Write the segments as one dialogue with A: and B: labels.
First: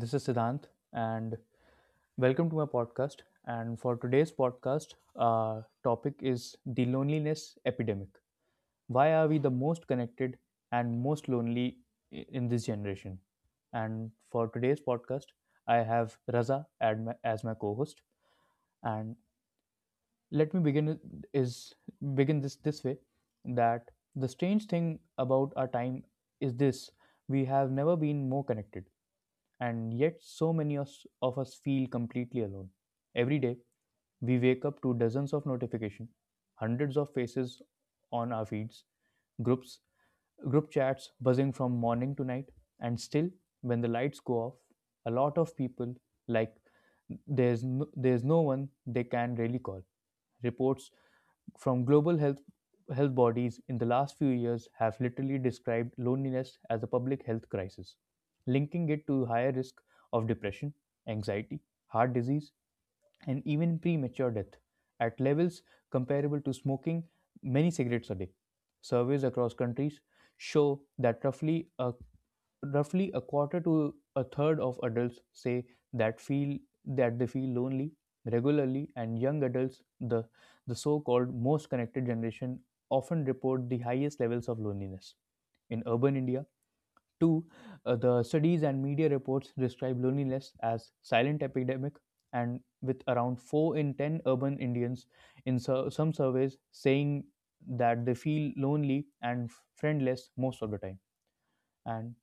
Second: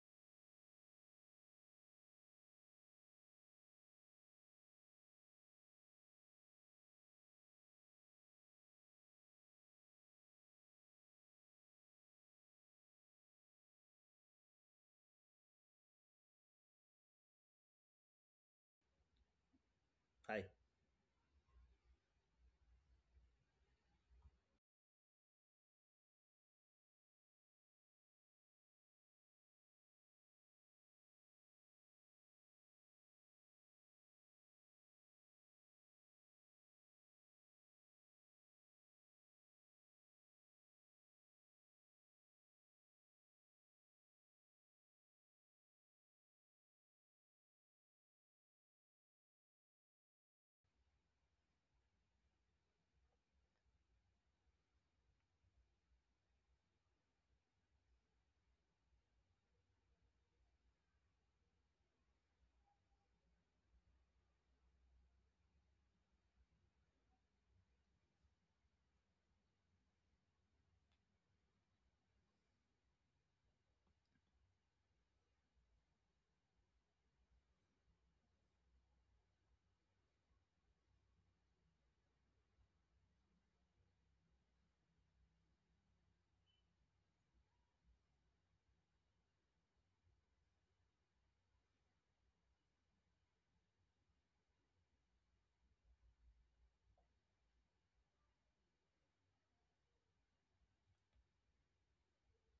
A: This is Siddhant, and welcome to my podcast. And for today's podcast, our topic is the loneliness epidemic. Why are we the most connected and most lonely in this generation? And for today's podcast, I have Raza as my co-host. And
B: I,
A: let me begin it- is begin this way that the strange thing about our time is this: we have never been more connected and yet, so many of us feel completely alone. Every day, we wake up to dozens of notifications, hundreds of faces on our feeds, groups, group chats buzzing from morning to night, and still, when the lights go off, a lot of people like there's no one they can really call. Reports from global health bodies in the last few years have literally described loneliness as a public health crisis, linking it to higher risk of depression, anxiety, heart disease, and even premature death at levels comparable to smoking many cigarettes a day. Surveys across countries show that roughly a quarter to a third of adults say that feel that they feel lonely regularly, and young adults, the so-called most connected generation, often report the highest levels of loneliness in urban india. Two, the studies and media reports describe loneliness as silent epidemic, and with around 4 in 10 urban Indians in some surveys saying that they feel lonely and friendless most of the time. And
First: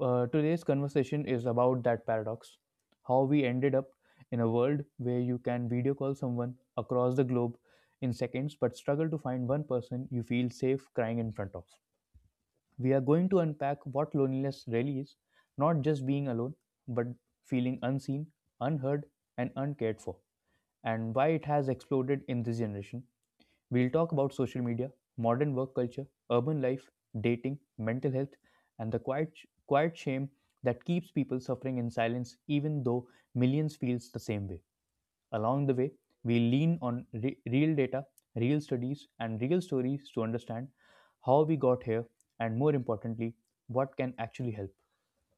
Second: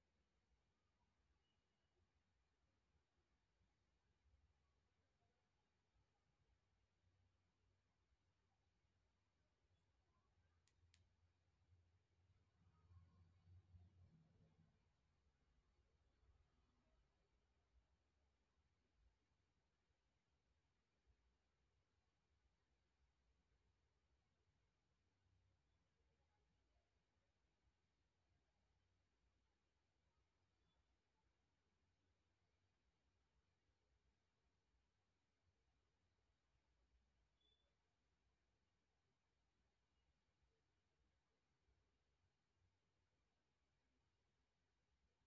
A: today's conversation is about that paradox, how we ended up in a world where you can video call someone across the globe in seconds but struggle to find one person you feel safe crying in front of. We are going to unpack what loneliness really is, not just being alone, but feeling unseen, unheard, and uncared for, and why it has exploded in this generation. We'll talk about social media, modern work culture, urban life, dating, mental health, and the quiet shame that keeps people suffering in silence, even though millions feels the same way. Along the way, we lean on real data, real studies, and real stories to understand how we got here and, more importantly, what can actually help.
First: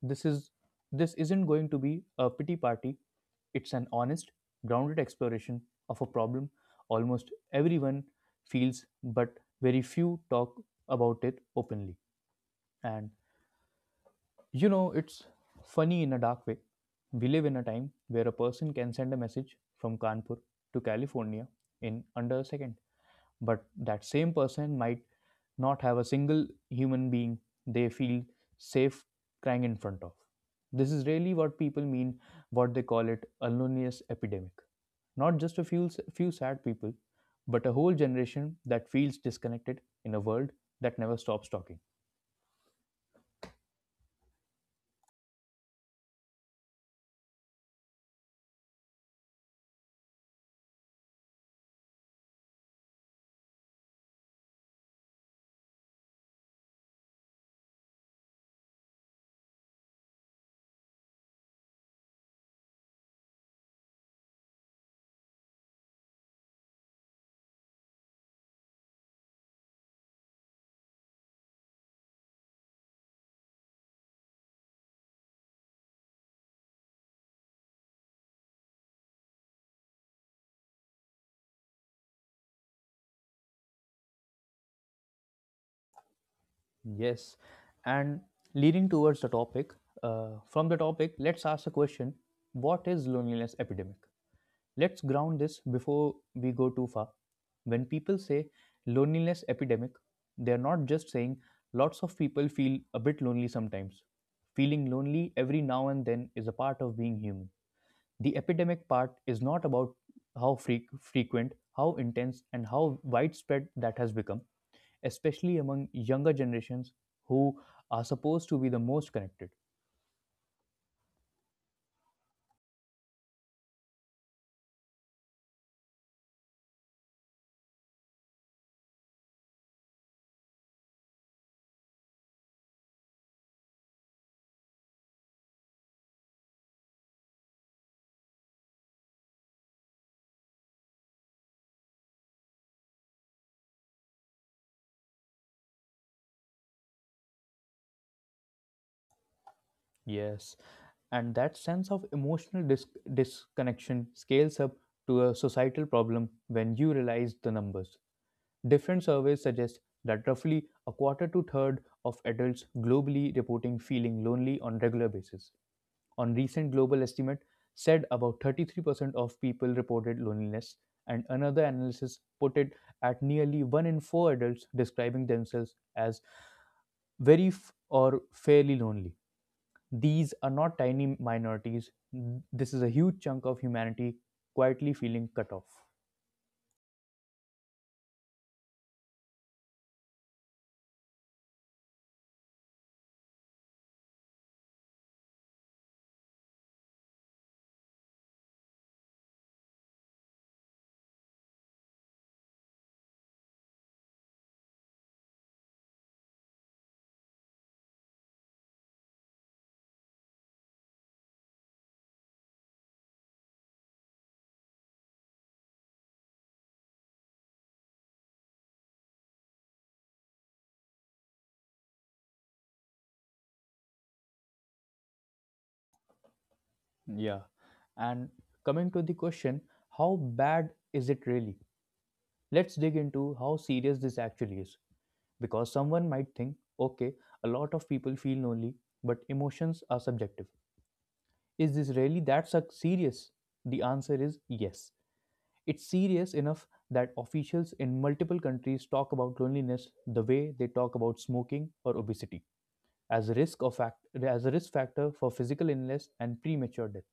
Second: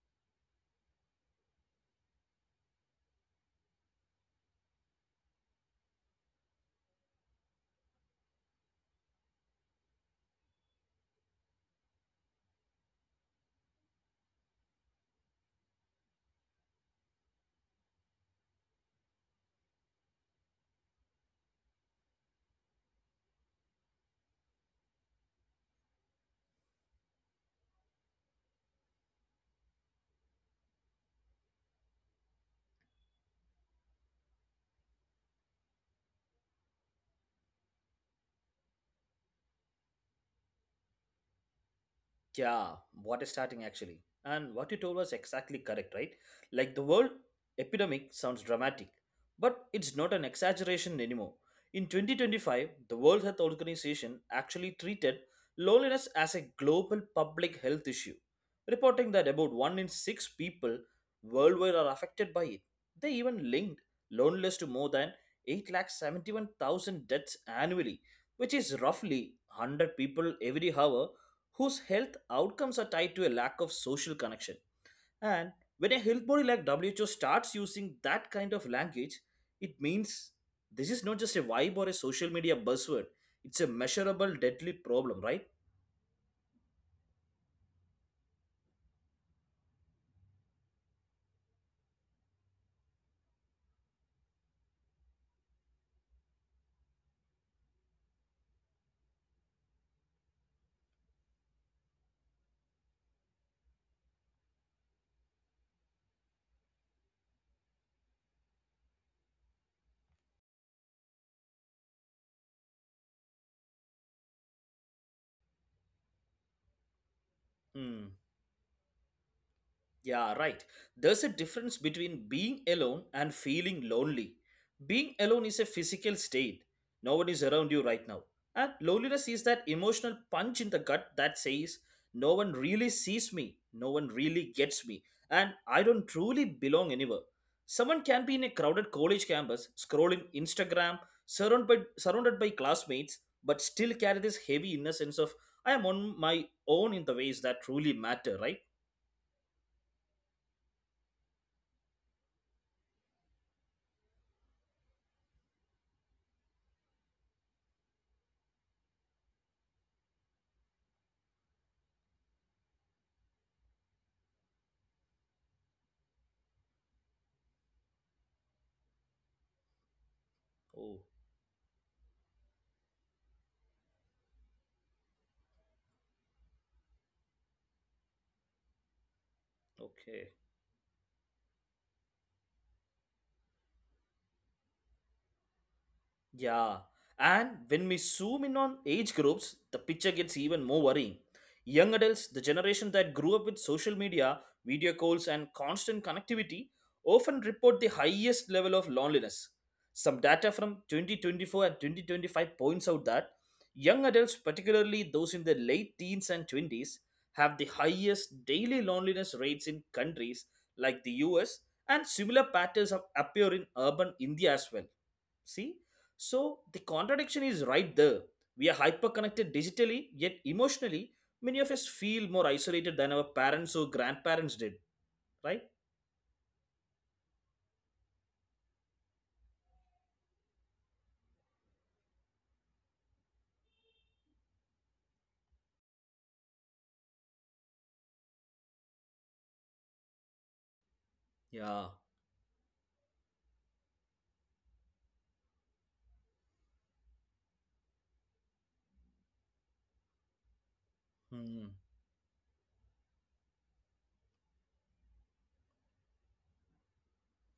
A: This is this isn't going to be a pity party. It's an honest, grounded exploration of a problem almost everyone feels but very few talk about it openly. And it's funny in a dark way. We live in a time where a person can send a message from Kanpur to California in under a second. But that same person might not have a single human being they feel safe crying in front of. This is really what people mean, what they call it a loneliness epidemic. Not just a few sad people, but a whole generation that feels disconnected in a world that never stops talking.
B: yeah, what is starting actually? And what you told was exactly correct, right? Like the world epidemic sounds dramatic, but it's not an exaggeration anymore. In 2025, the World Health Organization actually treated loneliness as a global public health issue, reporting that about 1 in 6 people worldwide are affected by it. They even linked loneliness to more than 871,000 deaths annually, which is roughly 100 people every hour whose health outcomes are tied to a lack of social connection. And when a health body like WHO starts using that kind of language, it means this is not just a vibe or a social media buzzword, it's a measurable, deadly problem, right?
A: Yes. And leading towards the topic, from the topic, let's ask a question. What is loneliness epidemic? Let's ground this before we go too far. When people say loneliness epidemic, they're not just saying lots of people feel a bit lonely sometimes. Feeling lonely every now and then is a part of being human. The epidemic part is not about how frequent, how intense, and how widespread that has become, especially among younger generations who are
B: Hmm.
A: supposed to be the most connected.
B: Yeah, right. There's a difference between being alone and feeling lonely. Being alone is a physical state, no one is around you right now. And loneliness is that emotional punch in the gut that says, no one really sees me, no one really gets me, and I don't truly belong anywhere. Someone can be in a crowded college campus, scrolling Instagram, surrounded by classmates, but still carry this heavy inner sense of, I am on my own in the ways that truly matter, right?
A: Yes, and that sense of emotional disconnection scales up to a societal problem when you realize the numbers. Different surveys suggest that roughly a quarter to third of adults globally reporting feeling lonely on regular basis. On recent global estimate said about 33% of people reported loneliness,
B: Oh.
A: and another analysis put it at nearly 1 in 4 adults describing themselves as very or fairly lonely.
B: Okay.
A: These are not tiny minorities, this is a huge chunk of humanity quietly feeling cut off.
B: Yeah, and when we zoom in on age groups, the picture gets even more worrying. Young adults, the generation that grew up with social media, video calls, and constant connectivity, often report the highest level of loneliness. Some data from 2024 and 2025 points out that young adults, particularly those in their late teens and 20s, have the highest daily loneliness rates in countries like the US, and similar patterns have appear in urban India as well. See? So the contradiction is right there. We are hyperconnected digitally, yet emotionally, many of us feel more isolated than our parents or grandparents did, right?
A: Yeah. And coming to the question, how bad is it really? Let's dig into how serious this actually is. Because someone might think, okay, a lot of people feel lonely, but emotions are subjective.
B: Yeah.
A: Is this really that serious? The answer is yes. It's serious enough that officials in multiple countries talk about loneliness the way they talk about
B: Hmm.
A: smoking or obesity, as a risk of fact as a risk factor for physical illness and premature death.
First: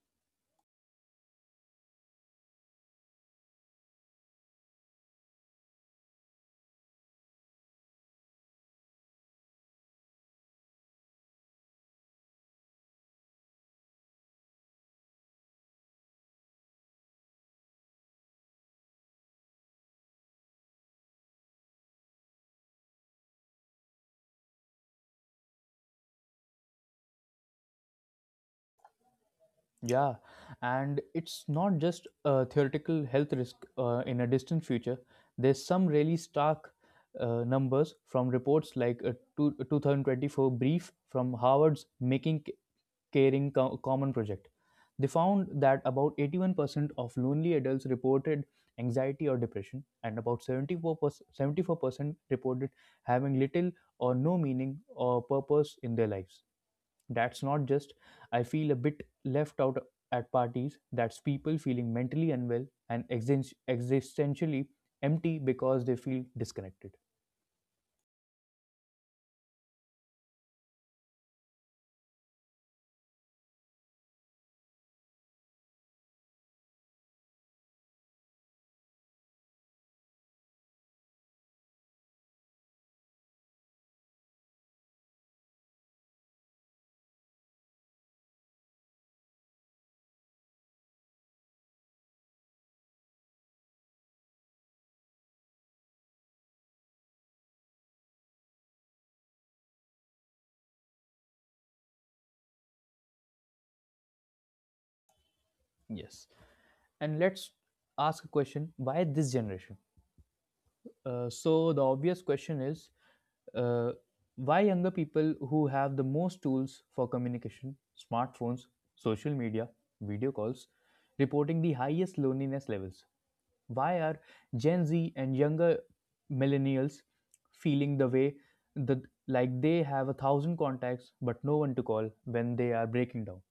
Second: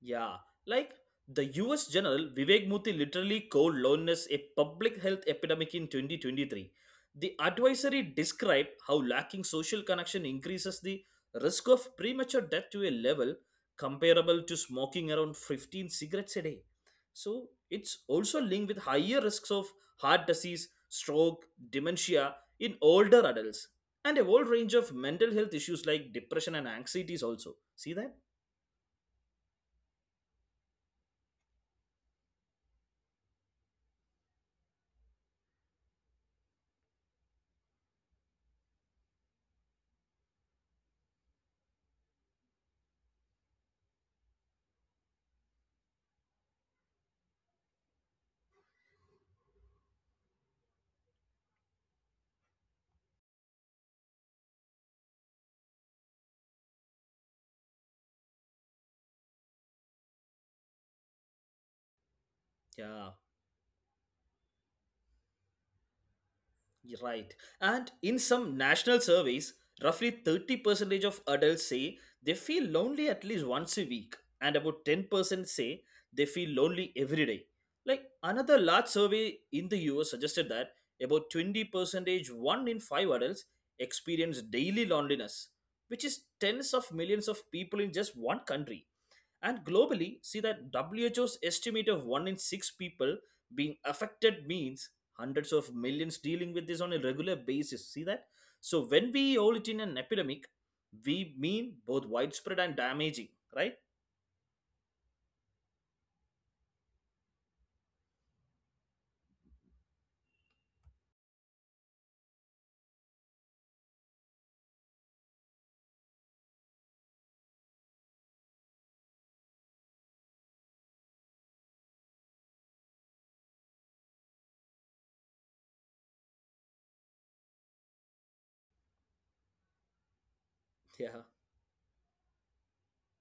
B: Yeah, like the US General Vivek Murthy literally called loneliness a public health epidemic in 2023. The advisory described how lacking social connection increases the risk of premature death to a level comparable to smoking around 15 cigarettes a day. So it's also linked with higher risks of heart disease, stroke, dementia in older adults, and a whole range of mental health issues like depression and anxieties also. See that?
A: Yeah, and it's not just a theoretical health risk in a distant future. There's some really stark numbers from reports like a 2024 brief from Harvard's Making Caring Common project. They found that about 81% of lonely adults reported anxiety or depression, and about 74% reported having little or no meaning or purpose in their lives. That's not just I feel a bit left out at parties, that's people feeling mentally unwell and
B: Yeah.
A: existentially empty because they feel disconnected.
B: Right. And in some national surveys, roughly 30% of adults say they feel lonely at least once a week, and about 10% say they feel lonely every day. Like another large survey in the US suggested that about 20%, one in five adults, experience daily loneliness, which is tens of millions of people in just one country. And globally, see that WHO's estimate of 1 in 6 people being affected means hundreds of millions dealing with this on a regular basis. See that? So when we hold it in an epidemic, we mean both widespread and damaging, right?
A: Yes. And let's ask a question, why this generation? So, the obvious question is, uh, why younger people who have the most tools for communication, smartphones, social media, video calls, reporting the highest loneliness levels? Why are Gen Z and younger millennials feeling the way that like they have a thousand contacts but
B: Yeah.
A: no one to call when they are breaking down?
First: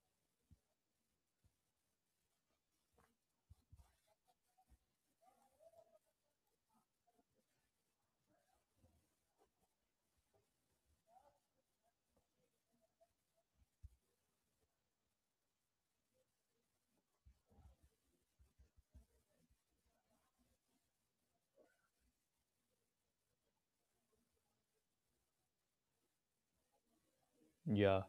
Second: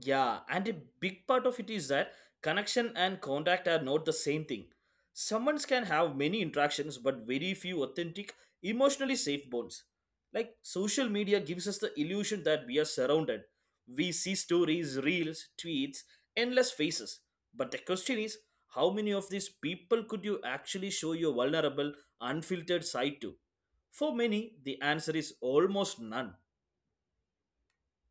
B: Yeah, and a big part of it is that connection and contact are not the same thing. Someone can have many interactions but very few authentic, emotionally safe bonds. Like social media gives us the illusion that we are surrounded. We see stories, reels, tweets, endless faces. But the question is, how many of these people could you actually show your vulnerable, unfiltered side to? For many, the answer is almost none.
A: Yeah.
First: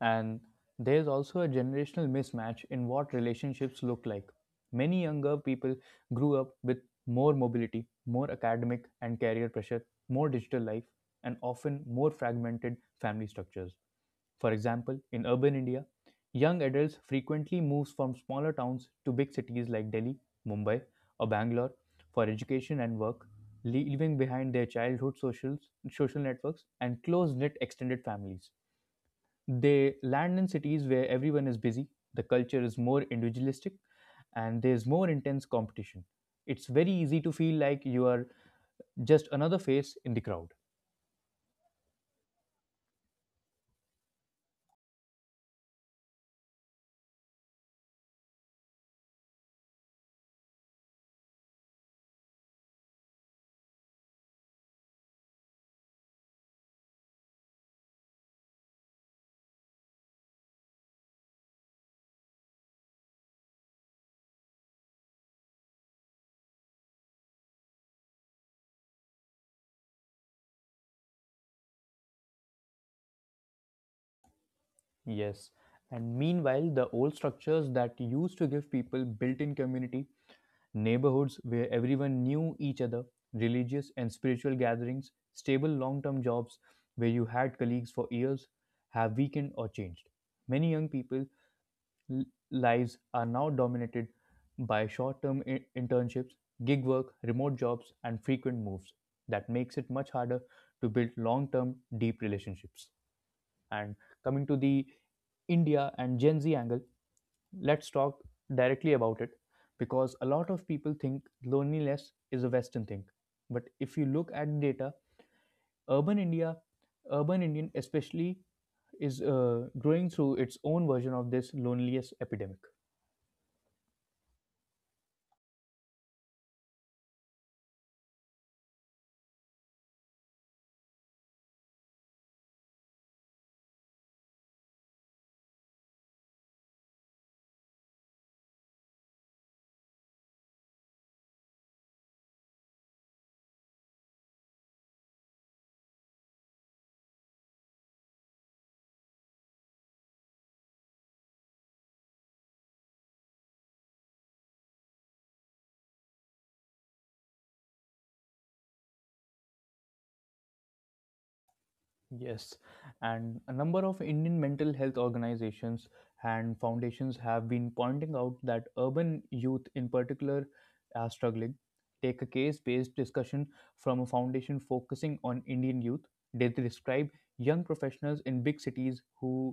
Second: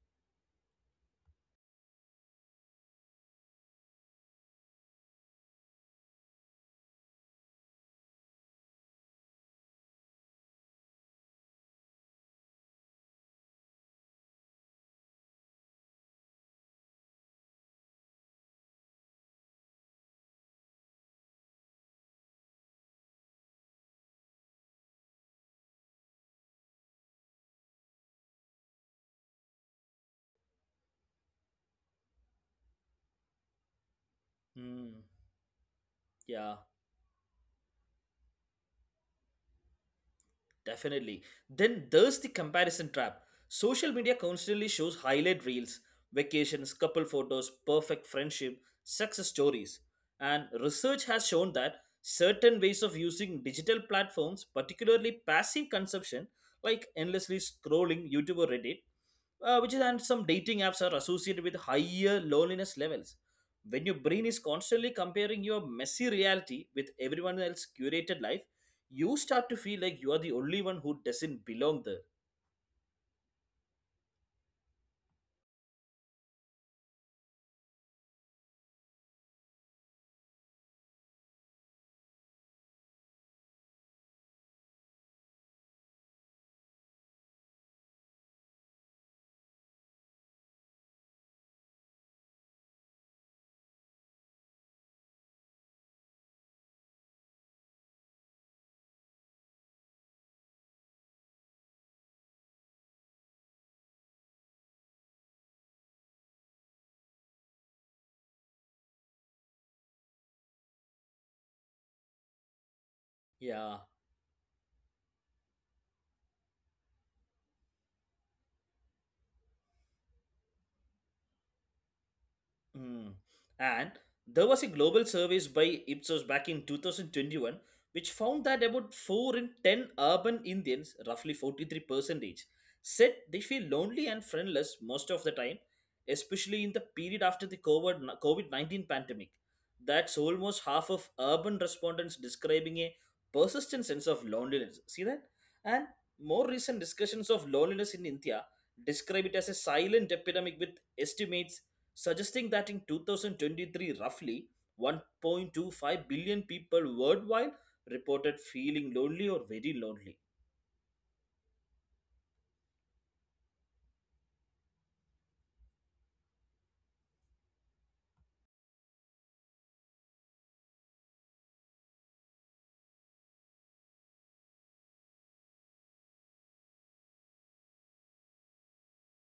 A: And there's also a generational mismatch in what relationships look like. Many younger people grew up with more mobility, more academic and career pressure, more digital life, and often more fragmented family structures. For example, in urban India, young adults frequently move from smaller towns to big cities like Delhi, Mumbai, or Bangalore for education and work, leaving behind their childhood social networks and close-knit extended families. They land in cities where everyone is busy, the culture is more individualistic, and there's more
B: Hmm.
A: intense competition. It's
B: Yeah.
A: very easy to feel like you are just another face in the crowd.
B: Definitely. Then there's the comparison trap. Social media constantly shows highlight reels, vacations, couple photos, perfect friendship, success stories. And research has shown that certain ways of using digital platforms, particularly passive consumption, like endlessly scrolling YouTube or Reddit, which is and some dating apps are associated with higher loneliness levels. When your brain is constantly comparing your messy reality with everyone else's curated life, you start to feel like you are the only one who doesn't belong there.
A: Yes. And meanwhile, the old structures that used to give people built in community, neighborhoods where everyone knew each other, religious and spiritual gatherings, stable long term jobs where you had colleagues for years, have weakened or changed. Many young people l- lives are now dominated by short term internships, gig work, remote jobs, and frequent moves. That makes it much harder to build long term, deep relationships. And coming to the India and Gen Z angle, let's talk directly about it, because a lot of people think loneliness is a western thing, but
B: Yeah.
A: if you look at data, urban india urban indian especially is growing through its own version of this loneliness epidemic.
B: Mm. And there was a global survey by Ipsos back in 2021 which found that about 4 in 10 urban Indians, roughly 43%, said they feel lonely and friendless most of the time, especially in the period after the COVID 19 pandemic. That's almost half of urban respondents describing a persistent sense of loneliness. See that? And more recent discussions of loneliness in India describe it as a silent epidemic with estimates suggesting that in 2023, roughly 1.25 billion people worldwide reported feeling lonely or very lonely.
A: Yes, and a number of Indian mental health organizations and foundations have been pointing out that urban youth in particular are struggling. Take a case based discussion from a foundation focusing on Indian youth. They describe young professionals in big cities who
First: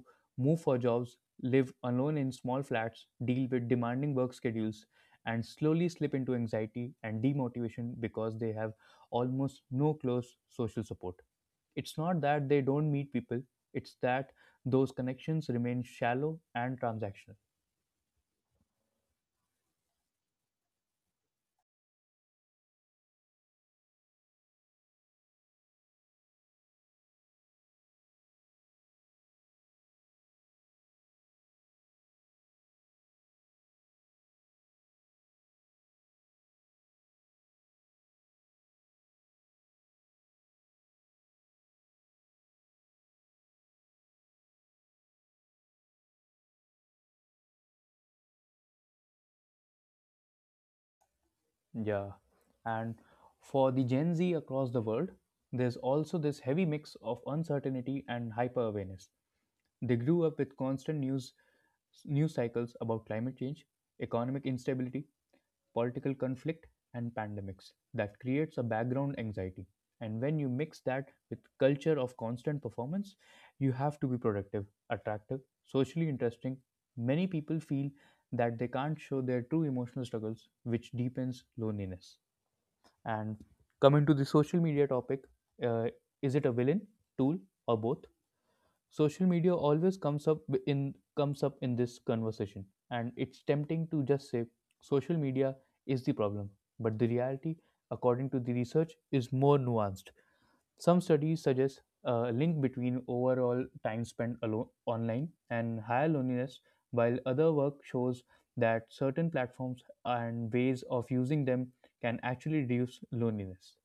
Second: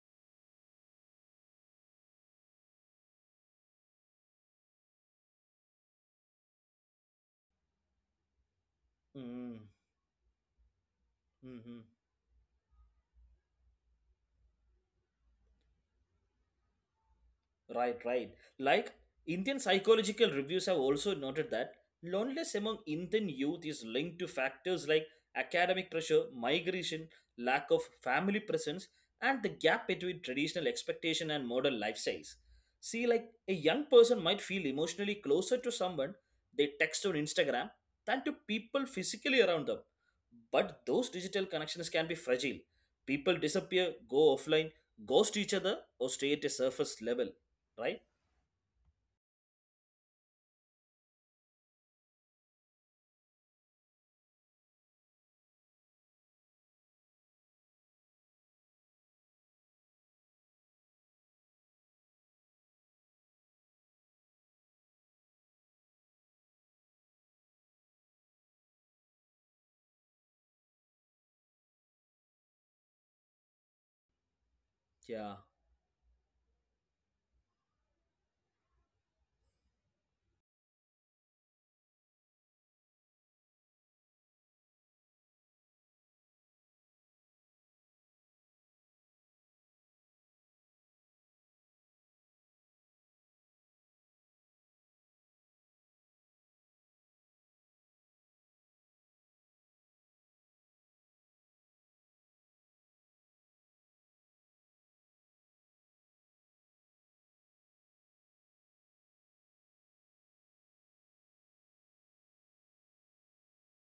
A: move for jobs, live alone in small flats, deal with demanding work schedules, and slowly slip into anxiety and demotivation because they have
B: Mm-hmm.
A: almost no close social support. It's not that they don't meet people, it's that those connections remain shallow and transactional.
B: Right, right. Like Indian psychological reviews have also noted that loneliness among Indian youth is linked to factors like academic pressure, migration, lack of family presence, and the gap between traditional expectation and modern lifestyles. See, like a young person might feel emotionally closer to someone they text on Instagram than to people physically around them. But those digital connections can be fragile. People disappear, go offline, ghost each other, or stay at a surface level, right?
A: Yeah. And for the Gen Z across the world, there's also this heavy mix of uncertainty and hyper awareness. They grew up with constant news cycles about climate change, economic instability, political conflict, and pandemics. That creates a background anxiety. And when you mix that with culture of constant performance, you have to be productive,
B: Yeah,
A: attractive, socially interesting. Many people feel that they can't show their true emotional struggles, which deepens loneliness. And coming to the social media topic, uh, is it a villain, tool, or both? Social media always comes up in this conversation, and it's tempting to just say social media is the problem, but the reality according to the research is more nuanced. Some studies suggest a link between overall time spent alone online and higher loneliness, while other work shows that certain platforms and ways of using them can actually reduce loneliness.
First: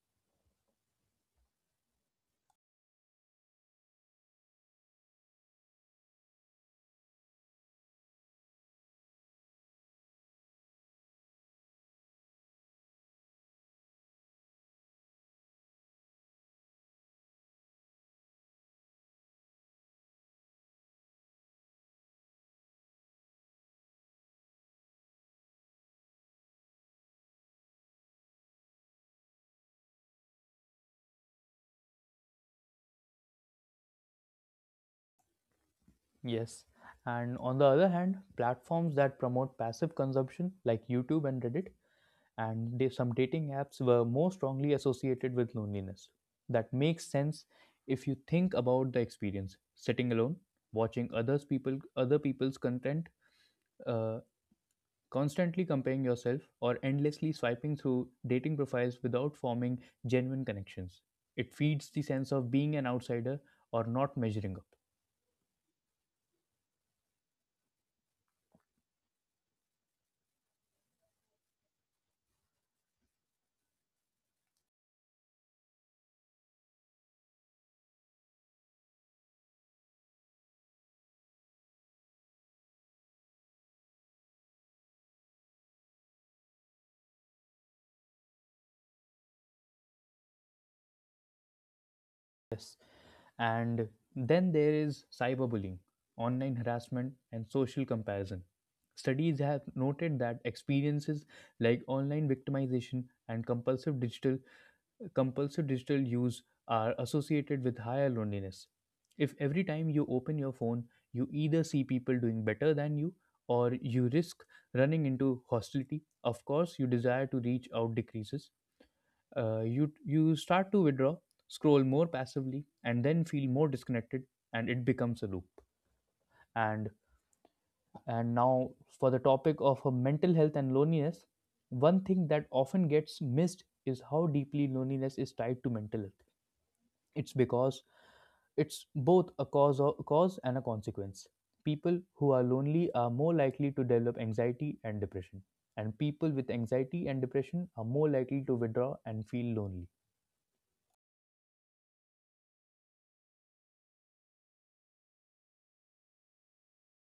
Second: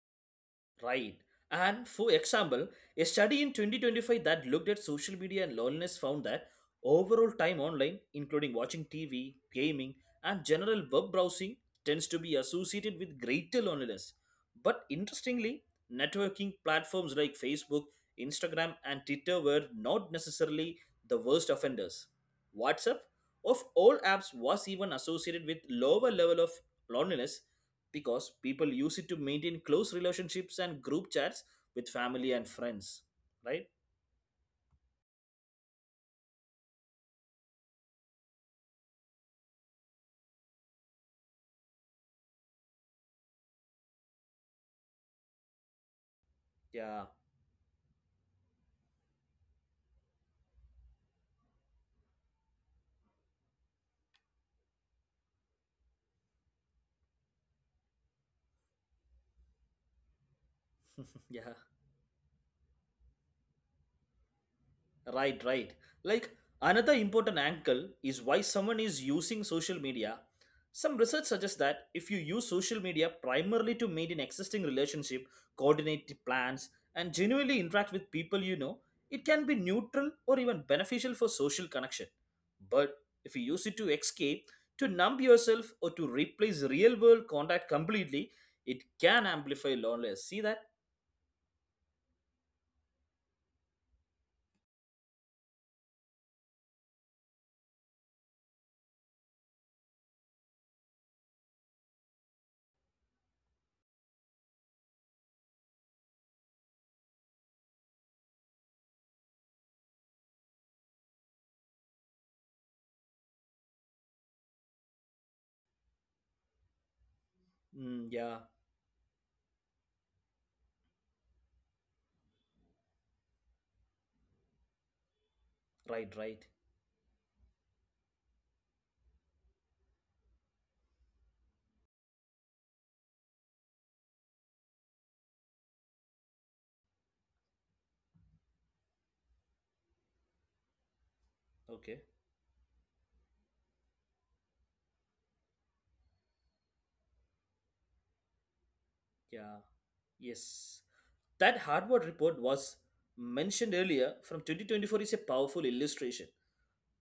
B: right. And for example, a study in 2025 that looked at social media and loneliness found that overall time online, including watching TV, gaming, and general web browsing, tends to be associated with greater loneliness. But interestingly, networking platforms like Facebook, Instagram, and Twitter were not necessarily the worst offenders. WhatsApp, of all apps, was even associated with lower level of loneliness because people use it to maintain close relationships and group chats with family and friends, right?
A: Yes. And on the other hand, platforms that promote passive consumption, like YouTube and Reddit, and some dating apps were more strongly associated with loneliness. That
B: Yeah.
A: makes sense if you think about the experience. Sitting alone, watching other people's content, uh, constantly comparing yourself, or endlessly swiping through dating profiles without forming genuine connections.
B: Yeah.
A: It feeds the sense of being an outsider or not measuring up.
B: Right, right. Like another important angle is why someone is using social media. Some research suggests that if you use social media primarily to maintain existing relationship, coordinate the plans, and genuinely interact with people you know, it can be neutral or even beneficial for social connection. But if you use it to escape, to numb yourself, or to replace real world contact completely, it can amplify loneliness. See that?
A: Yes. And then there is cyberbullying, online harassment, and social comparison. Studies have noted that experiences like online victimization and compulsive digital use are associated with higher loneliness. If every time you open your phone, you either see people doing better than you or you risk running into hostility, of course, your desire to reach out
B: Mm, yeah,
A: decreases. You start to withdraw, scroll more passively, and then feel more disconnected, and it becomes a loop.
B: right, right.
A: And and now, for the topic of mental health and loneliness, one thing that often gets missed is how deeply loneliness is tied to mental health. It's because it's both a cause and a consequence. People
B: Okay,
A: who are lonely are more likely to develop anxiety and depression, and people with anxiety and depression are more likely to withdraw and feel
B: yeah,
A: lonely.
B: yes. That Harvard report was mentioned earlier from 2024 is a powerful illustration.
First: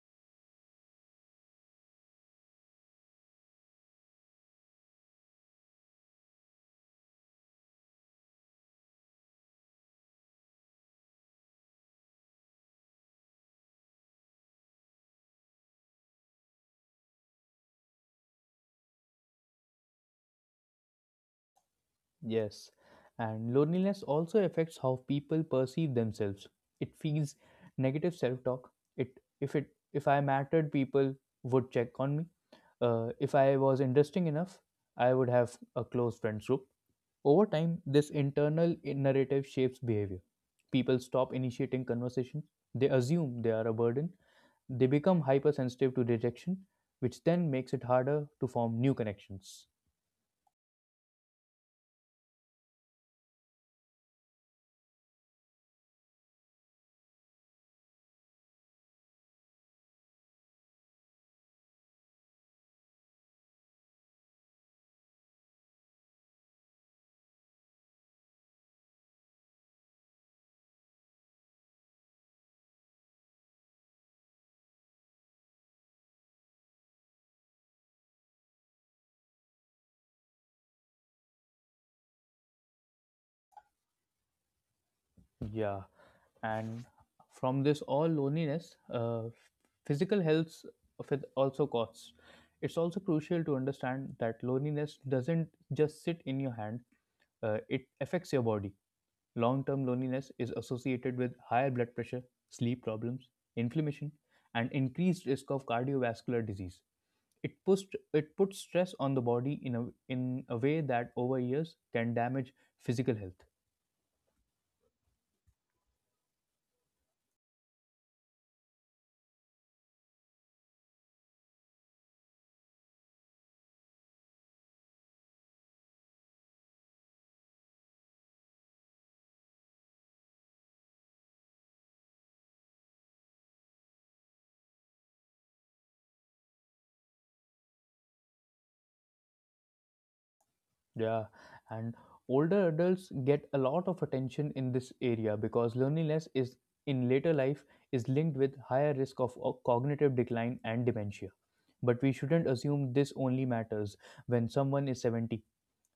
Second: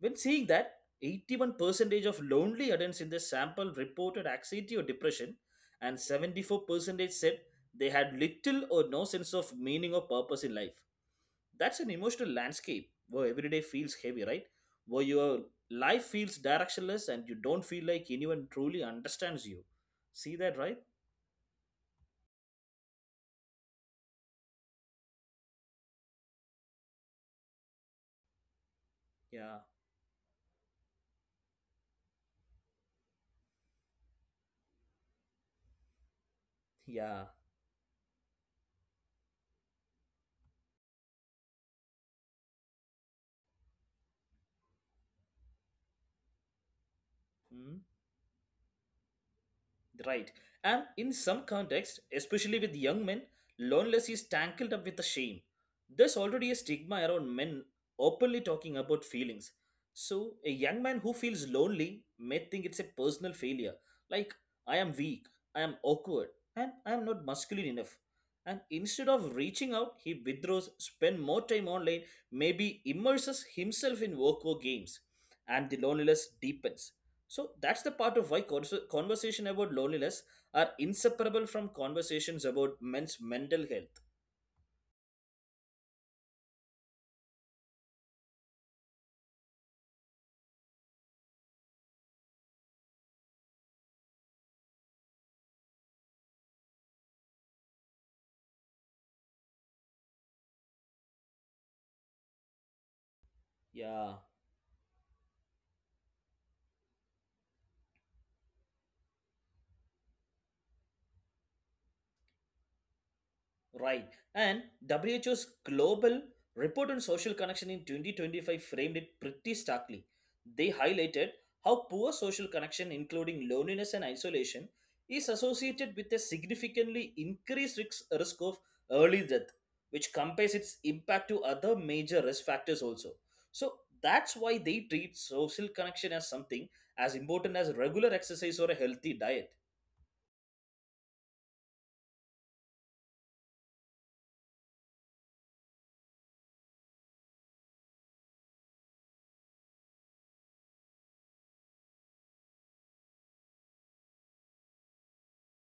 B: When seeing that 81% of lonely adults in the sample reported anxiety or depression, and 74% said they had little or no sense of meaning or purpose in life. That's an emotional landscape where every day feels heavy, right? Where your life feels directionless and you don't feel like anyone truly understands you. See that, right?
A: Yes, and loneliness also affects how people perceive themselves. It feeds negative self-talk.
B: Yeah,
A: It if I mattered, people would check on me. If I was interesting enough, I would have a close friends group.
B: yeah.
A: Over time, this internal narrative shapes behavior. People stop initiating conversations. They assume they are a burden. They become hypersensitive to rejection, which then
B: Hmm?
A: makes it harder to form new connections.
B: Right. And in some contexts, especially with young men, loneliness is tangled up with the shame. There's already a stigma around men openly talking about feelings. So, a young man who feels lonely may think it's a personal failure. Like, I am weak, I am awkward, and I am not masculine enough. And instead of reaching out, he withdraws, spend more time online, maybe immerses himself in work or games. And the loneliness deepens, so that's the part of why conversation about loneliness are inseparable from conversations about men's mental health.
A: Yeah, and from this all loneliness, physical health also costs. It's also crucial to understand that loneliness doesn't just sit in your hand; it affects your body. Long-term loneliness is associated with higher blood pressure, sleep problems,
B: Yeah.
A: inflammation, and increased risk of cardiovascular disease. It puts stress on the body in a way that over years can damage physical health.
B: Right. And WHO's global report on social connection in 2025 framed it pretty starkly. They highlighted how poor social connection, including loneliness and isolation, is associated with a significantly increased risk of early death, which compares its impact to other major risk factors also. So that's why they treat social connection as something as important as regular exercise or a healthy diet.
A: Yeah, and older adults get a lot of attention in this area because loneliness is in later life is linked with higher risk of cognitive decline and dementia. But we shouldn't assume this only matters when someone is 70.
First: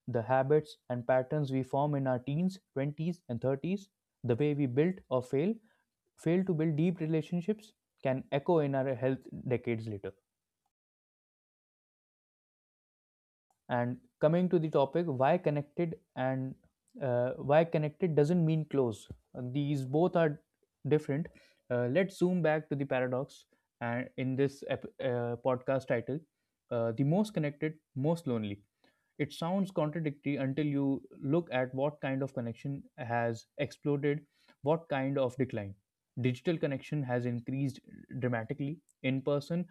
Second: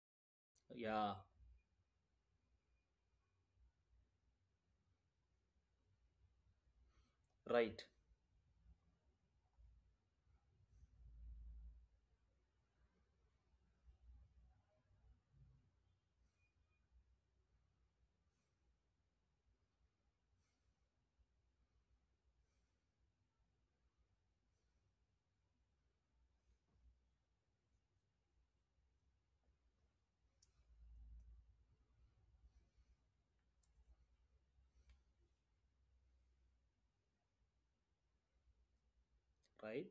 A: The habits and
B: Yeah,
A: patterns we form in our teens, 20s, and 30s, the way we fail to build deep relationships,
B: right,
A: can echo in our health decades later. And coming to the topic, why connected, and why connected doesn't mean close. These both are different. Let's zoom back to the paradox. And in this podcast title, the most connected, most lonely. It sounds contradictory until you look at what kind of connection has exploded, what kind of decline. Digital connection has increased dramatically. In person
B: right.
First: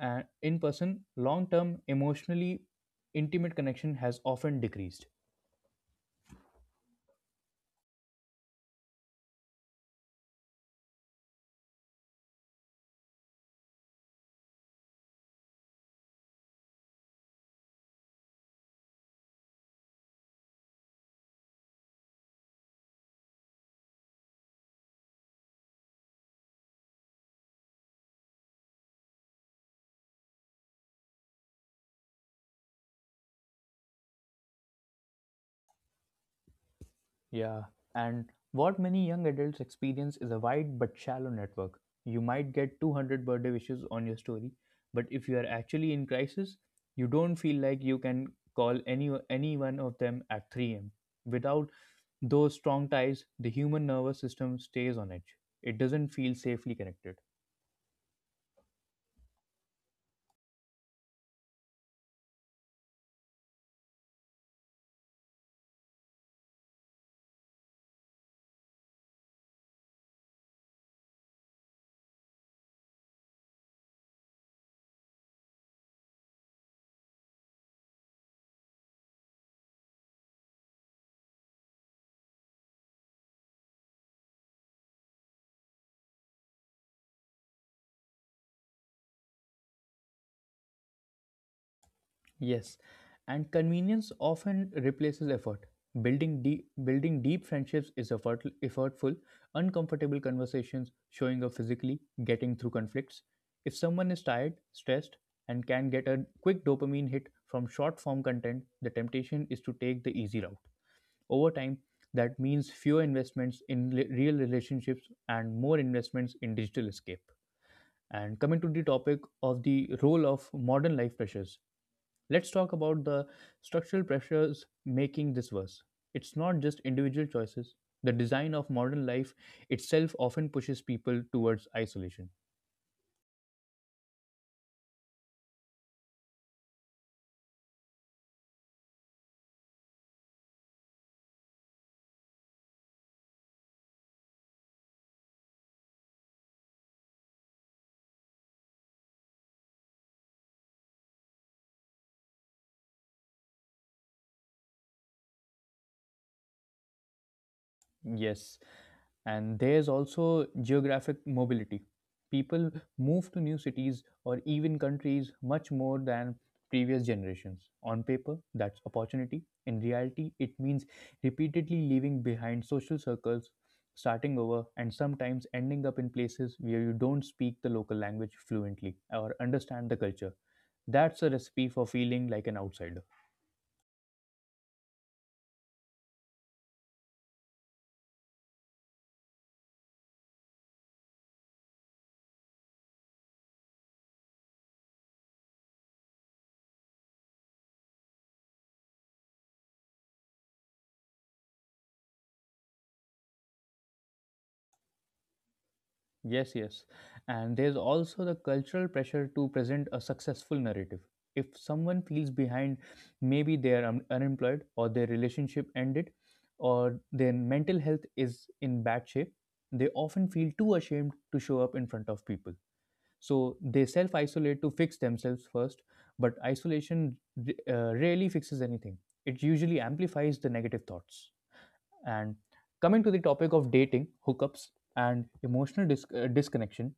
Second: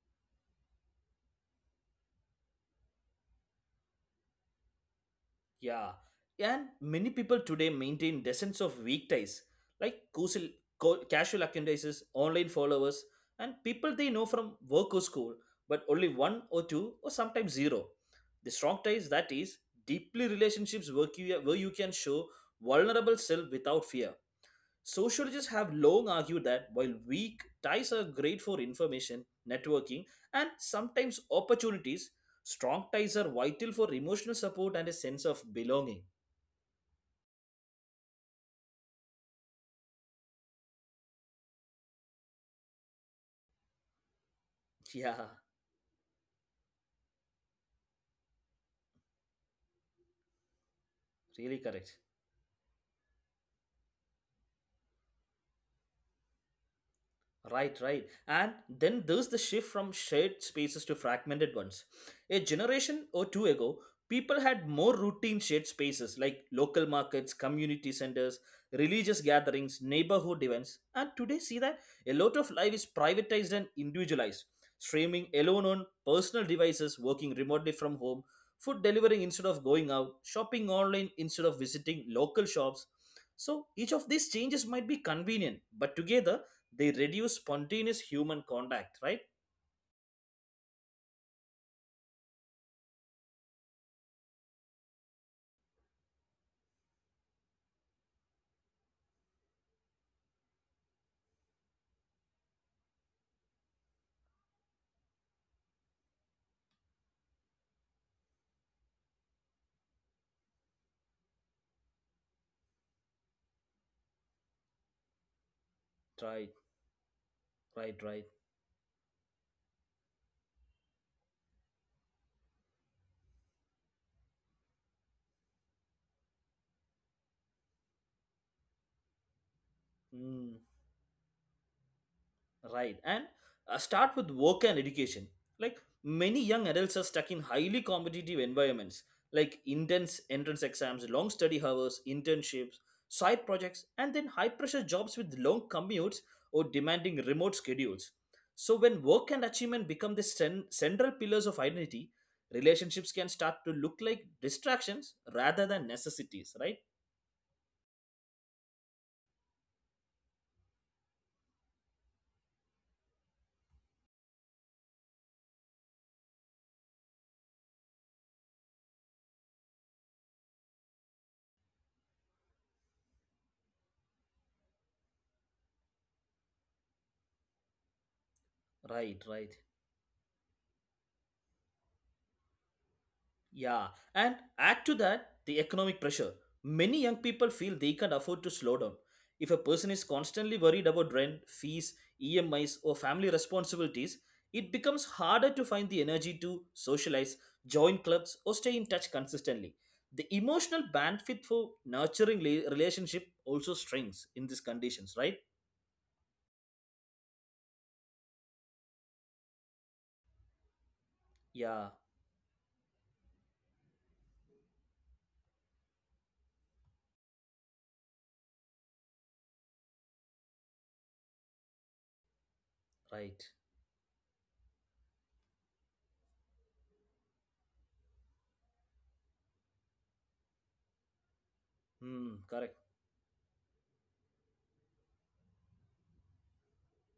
A: and in person, long term emotionally intimate connection has often decreased.
B: Yeah, and many people today maintain dozens of weak ties, like casual acquaintances, online followers, and people they know from work or school, but only one or two or sometimes zero. The strong ties, that is deeply relationships work you, where you can show vulnerable self without fear. Sociologists have long argued that while weak ties are great for information, networking, and sometimes opportunities, strong ties are vital for emotional support and a sense of belonging.
A: Yeah. And what many young adults experience is a wide but shallow network. You might get 200 birthday wishes on your story, but if
B: Yeah,
A: you are actually in crisis, you don't feel like you can call any one of them at 3 a.m. Without
B: really correct.
A: those strong ties, the human nervous system stays on edge. It doesn't feel safely connected.
B: Right, right. And then there's the shift from shared spaces to fragmented ones. A generation or two ago, people had more routine shared spaces like local markets, community centers, religious gatherings, neighborhood events. And today, see that a lot of life is privatized and individualized. Streaming alone on personal devices, working remotely from home, food delivery instead of going out, shopping online instead of visiting local shops. So each of these changes might be convenient, but together, they reduce spontaneous human contact, right?
A: Yes, and convenience often replaces effort. Building deep friendships is effort, effortful, uncomfortable conversations, showing up physically, getting through conflicts. If someone is tired, stressed, and can get a quick dopamine hit from short form content, the temptation is to take the easy route. Over time, that means fewer investments in real relationships and more investments
B: Right,
A: in digital escape.
B: right, right.
A: And coming to the topic of the role of modern life pressures, let's talk about the structural pressures making this worse. It's not just individual choices. The design of modern life itself often
B: Mm,
A: pushes people towards isolation.
B: right. And start with work and education. Like many young adults are stuck in highly competitive environments, like intense entrance exams, long study hours, internships, side projects, and then high pressure jobs with long commutes or demanding remote schedules. So, when work and achievement become the central pillars of identity, relationships can start to look like distractions rather than necessities, right?
A: Yes, and there's also geographic mobility. People move to new cities or even countries much more than previous generations. On paper, that's opportunity. In reality, it means repeatedly leaving behind social circles, starting over, and sometimes ending up in places where you don't speak the local language fluently
B: Right,
A: or
B: right.
A: understand the culture. That's a recipe for feeling like an outsider.
B: Yeah. And add to that the economic pressure. Many young people feel they can't afford to slow down. If a person is constantly worried about rent, fees, EMIs, or family responsibilities, it becomes harder to find the energy to socialize, join clubs, or stay in touch consistently. The emotional bandwidth for nurturing relationship also shrinks in these conditions, right?
A: Yes, yes. And there's also the cultural pressure to present a successful narrative. If
B: Yeah,
A: someone feels behind, maybe they are unemployed, or their relationship ended, or their mental health is in bad shape, they often feel too ashamed to show up in front of people.
B: right.
A: So they self isolate to fix themselves first, but isolation rarely fixes anything. It usually amplifies the negative thoughts.
B: Hmm,
A: And
B: correct.
A: coming to the topic of dating, hookups, and emotional disconnection,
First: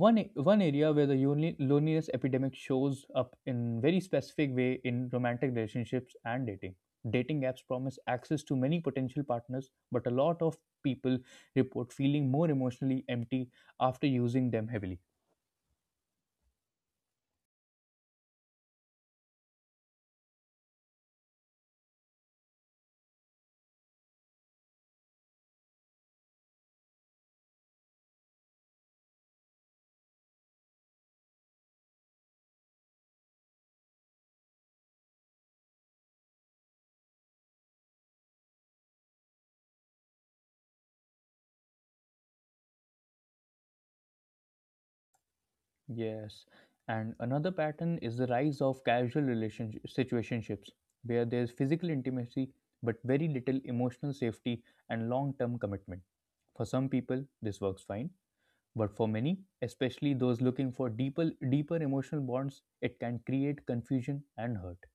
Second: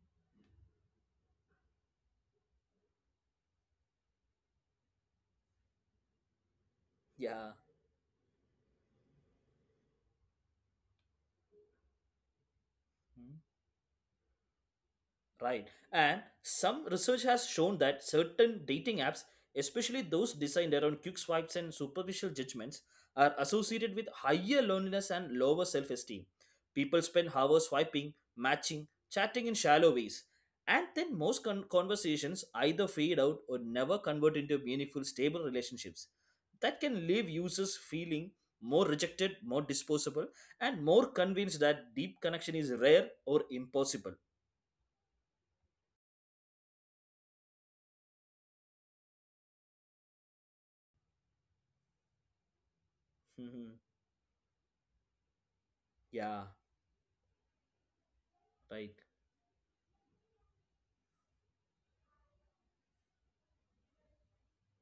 A: one area where the loneliness epidemic shows up in very specific way in romantic relationships and dating. Dating
B: Yeah.
A: apps promise access to many potential partners, but a lot of people report feeling more emotionally
B: Hmm.
A: empty after using them heavily.
B: Right. And some research has shown that certain dating apps, especially those designed around quick swipes and superficial judgments, are associated with higher loneliness and lower self esteem. People spend hours swiping, matching, chatting in shallow ways. And then most conversations either fade out or never convert into meaningful, stable relationships. That can leave users feeling more rejected, more disposable, and more convinced that deep connection is rare or impossible.
A: Yes, and another pattern is the rise of casual relationship situationships, where there's physical intimacy but very little emotional safety and long term commitment.
B: Yeah,
A: For some people this works fine. But
B: right.
A: for many, especially those looking for deeper emotional bonds, it can create confusion and hurt.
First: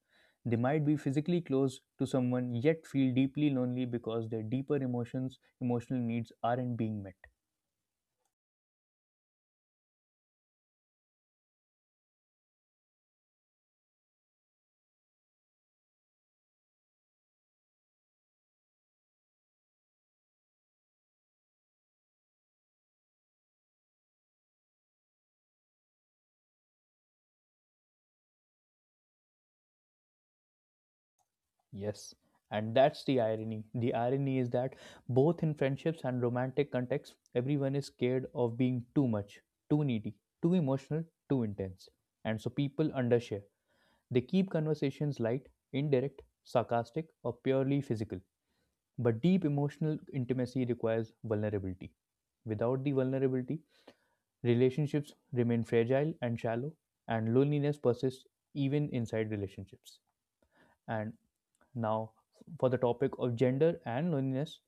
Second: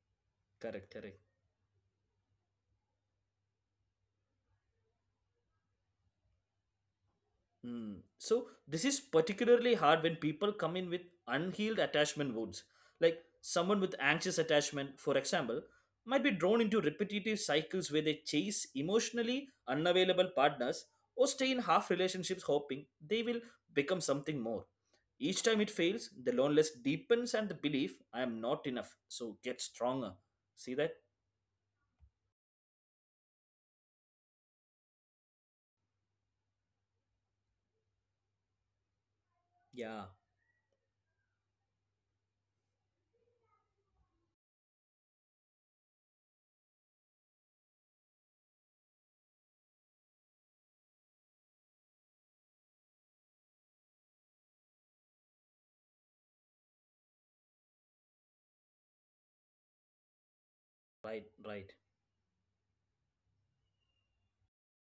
A: They might
B: Correct,
A: be
B: correct.
A: physically close to someone yet feel deeply lonely because their emotional needs aren't being met.
B: Hmm. So this is particularly hard when people come in with unhealed attachment wounds. Like someone with anxious attachment, for example, might be drawn into repetitive cycles where they chase emotionally unavailable partners or stay in half relationships hoping they will become something more. Each time it fails, the loneliness deepens and the belief I am not enough. So get stronger. See that?
A: Yes, and that's the irony. The irony is that both in friendships and romantic contexts, everyone is scared of being too much, too
B: Yeah,
A: needy, too emotional, too intense. And so people undershare. They keep conversations light, indirect, sarcastic, or purely physical. But deep emotional intimacy requires vulnerability. Without the vulnerability, relationships remain fragile and shallow, and loneliness persists even inside relationships.
B: right,
A: And
B: right.
A: now, for the topic of gender and loneliness,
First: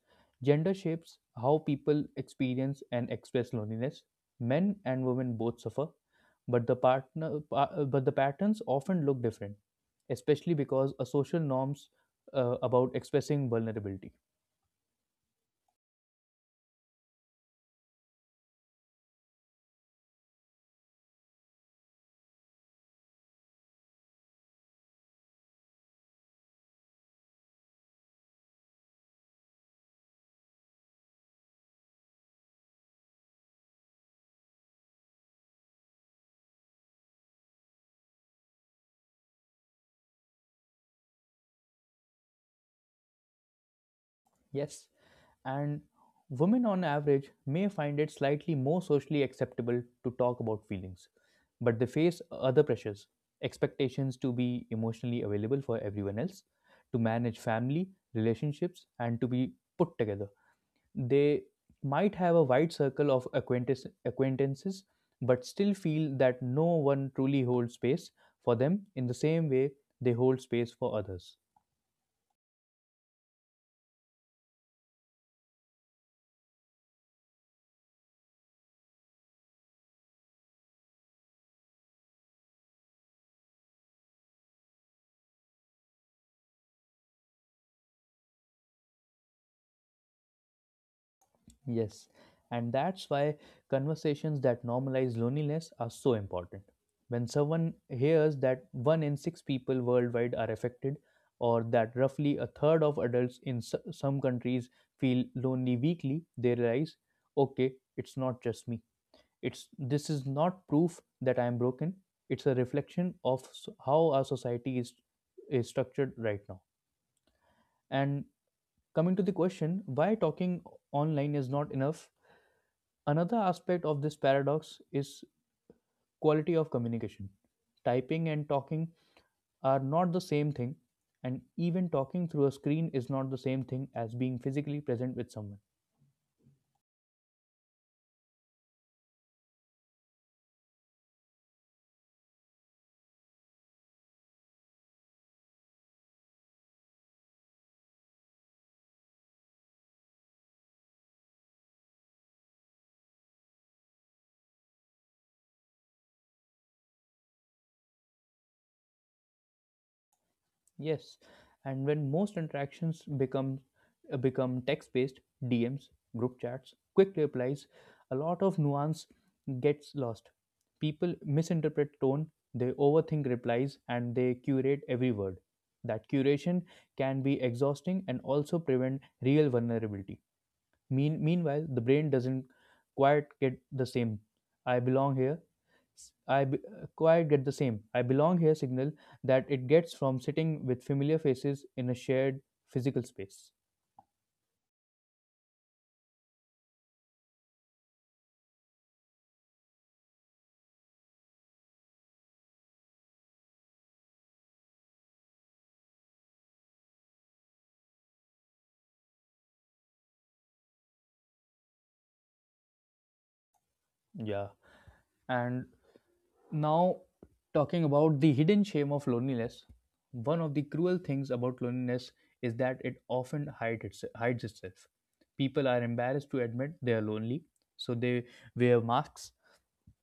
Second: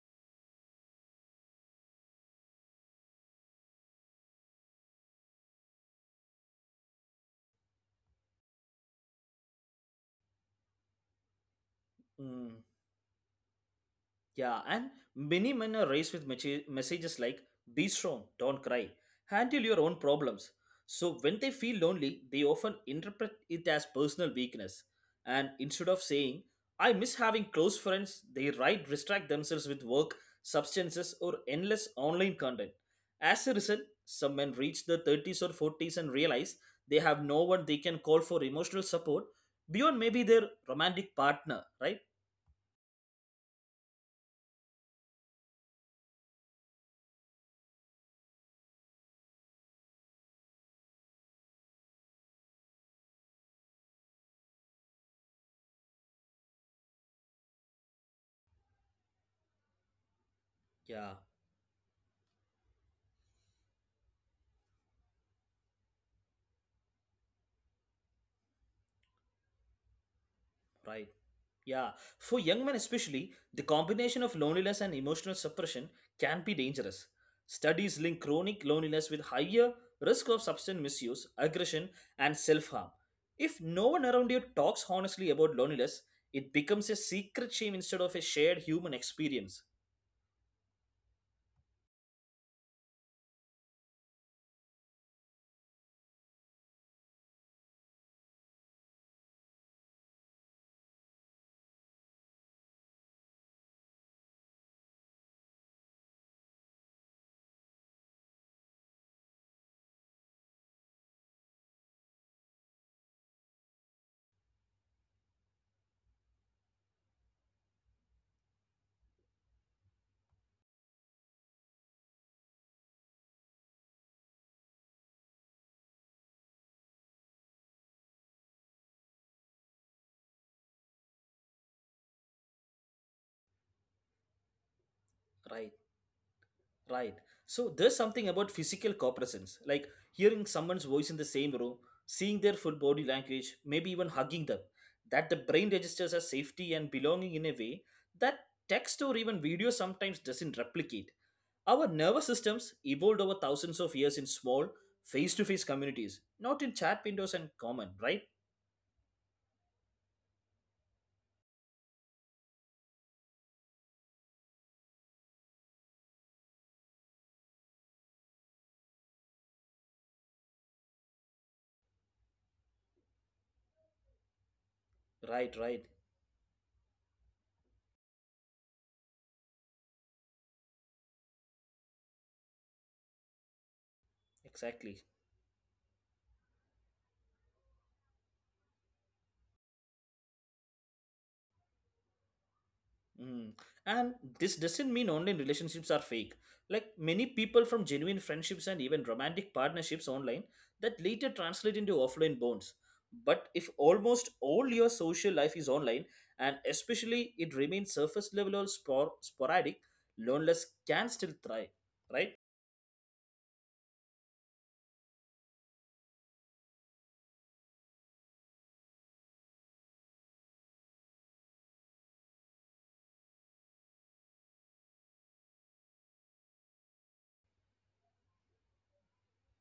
A: gender shapes how people experience and express loneliness. Men and women both suffer, but the patterns often look different, especially because of social norms
B: Hmm.
A: about expressing vulnerability.
B: Yeah, and many men are raised with messages like, be strong, don't cry, handle your own problems. So when they feel lonely, they often interpret it as personal weakness. And instead of saying, I miss having close friends, they write distract themselves with work, substances, or endless online content. As a result, some men reach their 30s or 40s and realize they have no one they can call for emotional support beyond maybe their romantic partner, right?
A: Yes, and women on average may find it slightly more socially acceptable to talk about feelings, but they face other pressures, expectations to be emotionally available for everyone else, to manage family relationships, and to be put together.
B: Yeah,
A: They might have a wide circle of acquaintances, but still feel that no one truly holds space for them in the same way they hold space for
B: right.
A: others.
B: Yeah, for young men especially, the combination of loneliness and emotional suppression can be dangerous. Studies link chronic loneliness with higher risk of substance misuse, aggression, and self harm. If no one around you talks honestly about loneliness, it becomes a secret shame instead of a shared human experience.
A: Yes, and that's why conversations that normalize loneliness are so important. When someone hears that one in six people worldwide are affected, or that roughly a third of adults in some countries feel lonely weekly, they realize, okay, it's not just me. It's this is not proof that I am broken. It's a reflection of how our society is structured right now. And coming to the question, why talking online is not enough. Another aspect of this paradox is quality of communication. Typing and talking are not the same thing, and even talking through a screen is not the same thing as being physically present with someone.
B: Right. Right. So there's something about physical co-presence, like hearing someone's voice in the same room, seeing their full body language, maybe even hugging them, that the brain registers as safety and belonging in a way that text or even video sometimes doesn't replicate. Our nervous systems evolved over thousands of years in small, face-to-face communities, not in chat windows and comment, right?
A: Yes, and when most interactions become text-based, DMs, group chats, quick replies, a lot of nuance gets lost. People misinterpret tone, they overthink replies, and they curate every word.
B: Right,
A: That
B: right.
A: curation can be exhausting and also prevent real vulnerability. Meanwhile, the brain doesn't quite get the same. I belong here.
B: Exactly.
A: S- I be, quite get the same. I belong here signal that it gets from sitting with familiar faces in a shared physical space.
B: Mm. And this doesn't mean online relationships are fake. Like many people from genuine friendships and even romantic partnerships online that later translate into offline bonds. But if almost all your social life is online and especially it remains surface level or sporadic, loneliness can still thrive, right?
A: Yeah. And now, talking about the hidden shame of loneliness, one of the cruel things about loneliness is that it often hides itself. People are embarrassed to admit they are lonely, so they wear masks.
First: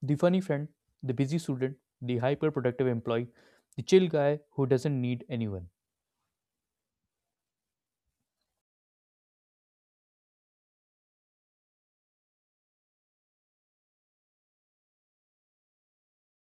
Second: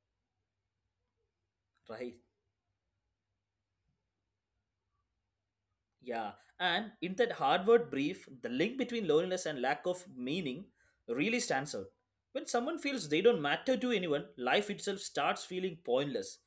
A: The funny friend, the busy student,
B: Right.
A: the hyperproductive employee, the chill guy who doesn't need anyone.
B: Yeah, and in that Harvard brief, the link between loneliness and lack of meaning really stands out. When someone feels they don't matter to anyone, life itself starts feeling pointless.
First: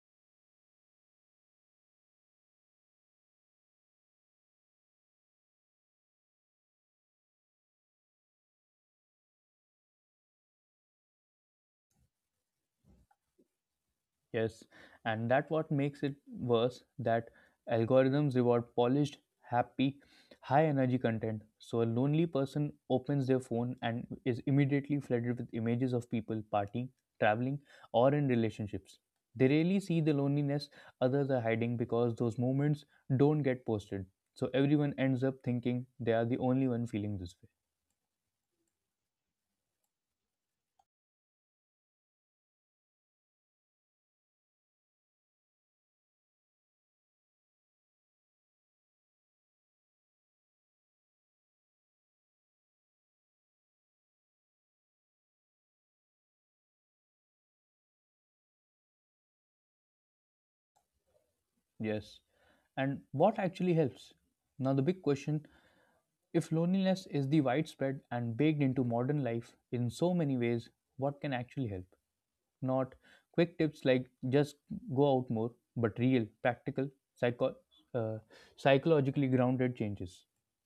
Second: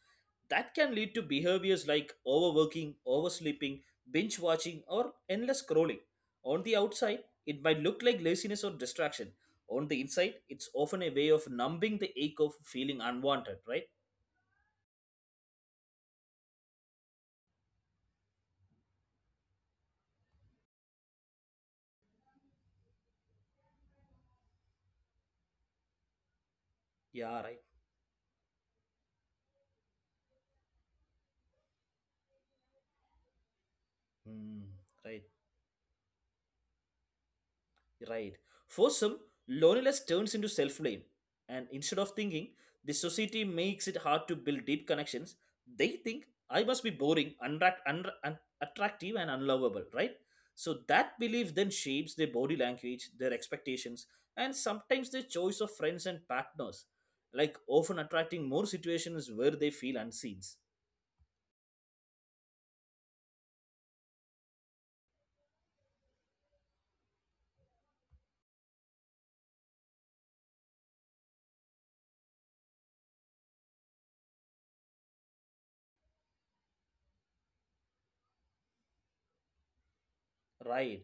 B: That can lead to behaviors like overworking, oversleeping, binge watching, or endless scrolling. On the outside, it might look like laziness or distraction. On the inside, it's often a way of numbing the ache of feeling unwanted, right?
A: Yes, and that what makes it worse that algorithms reward polished, happy, high energy content. So a lonely person opens their phone and is immediately flooded with images of people partying,
B: Yeah, right.
A: traveling, or in relationships. They rarely see the loneliness others are hiding because those moments don't get posted. So
B: Hmm,
A: everyone
B: right.
A: ends up thinking they are the only one feeling this way.
B: Right. For some, loneliness turns into self blame. And instead of thinking the society makes it hard to build deep connections, they think I must be boring, unattractive, and unlovable, right? So that belief then shapes their body language, their expectations, and sometimes their choice of friends and partners, like often attracting more situations where they feel unseen.
A: Yes. And what actually helps? Now the big question: if loneliness is the widespread and baked into modern life in so many ways, what can actually help? Not quick tips like just go out more, but real, practical, psycho- uh, psychologically grounded changes.
B: Right.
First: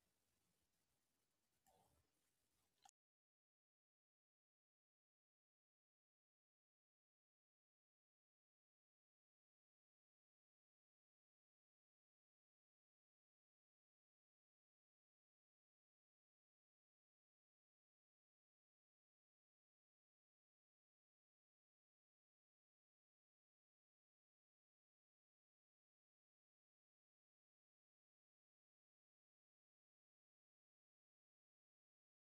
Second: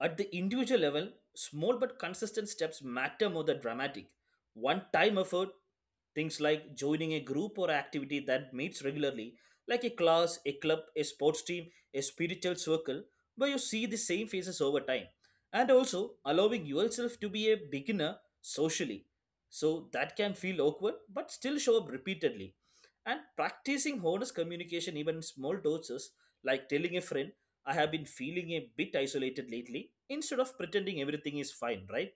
B: At the individual level, small but consistent steps matter more than dramatic. One time effort, things like joining a group or activity that meets regularly, like a class, a club, a sports team, a spiritual circle, where you see the same faces over time. And also allowing yourself to be a beginner socially. So that can feel awkward but still show up repeatedly. And practicing honest communication, even in small doses, like telling a friend, I have been feeling a bit isolated lately instead of pretending everything is fine, right?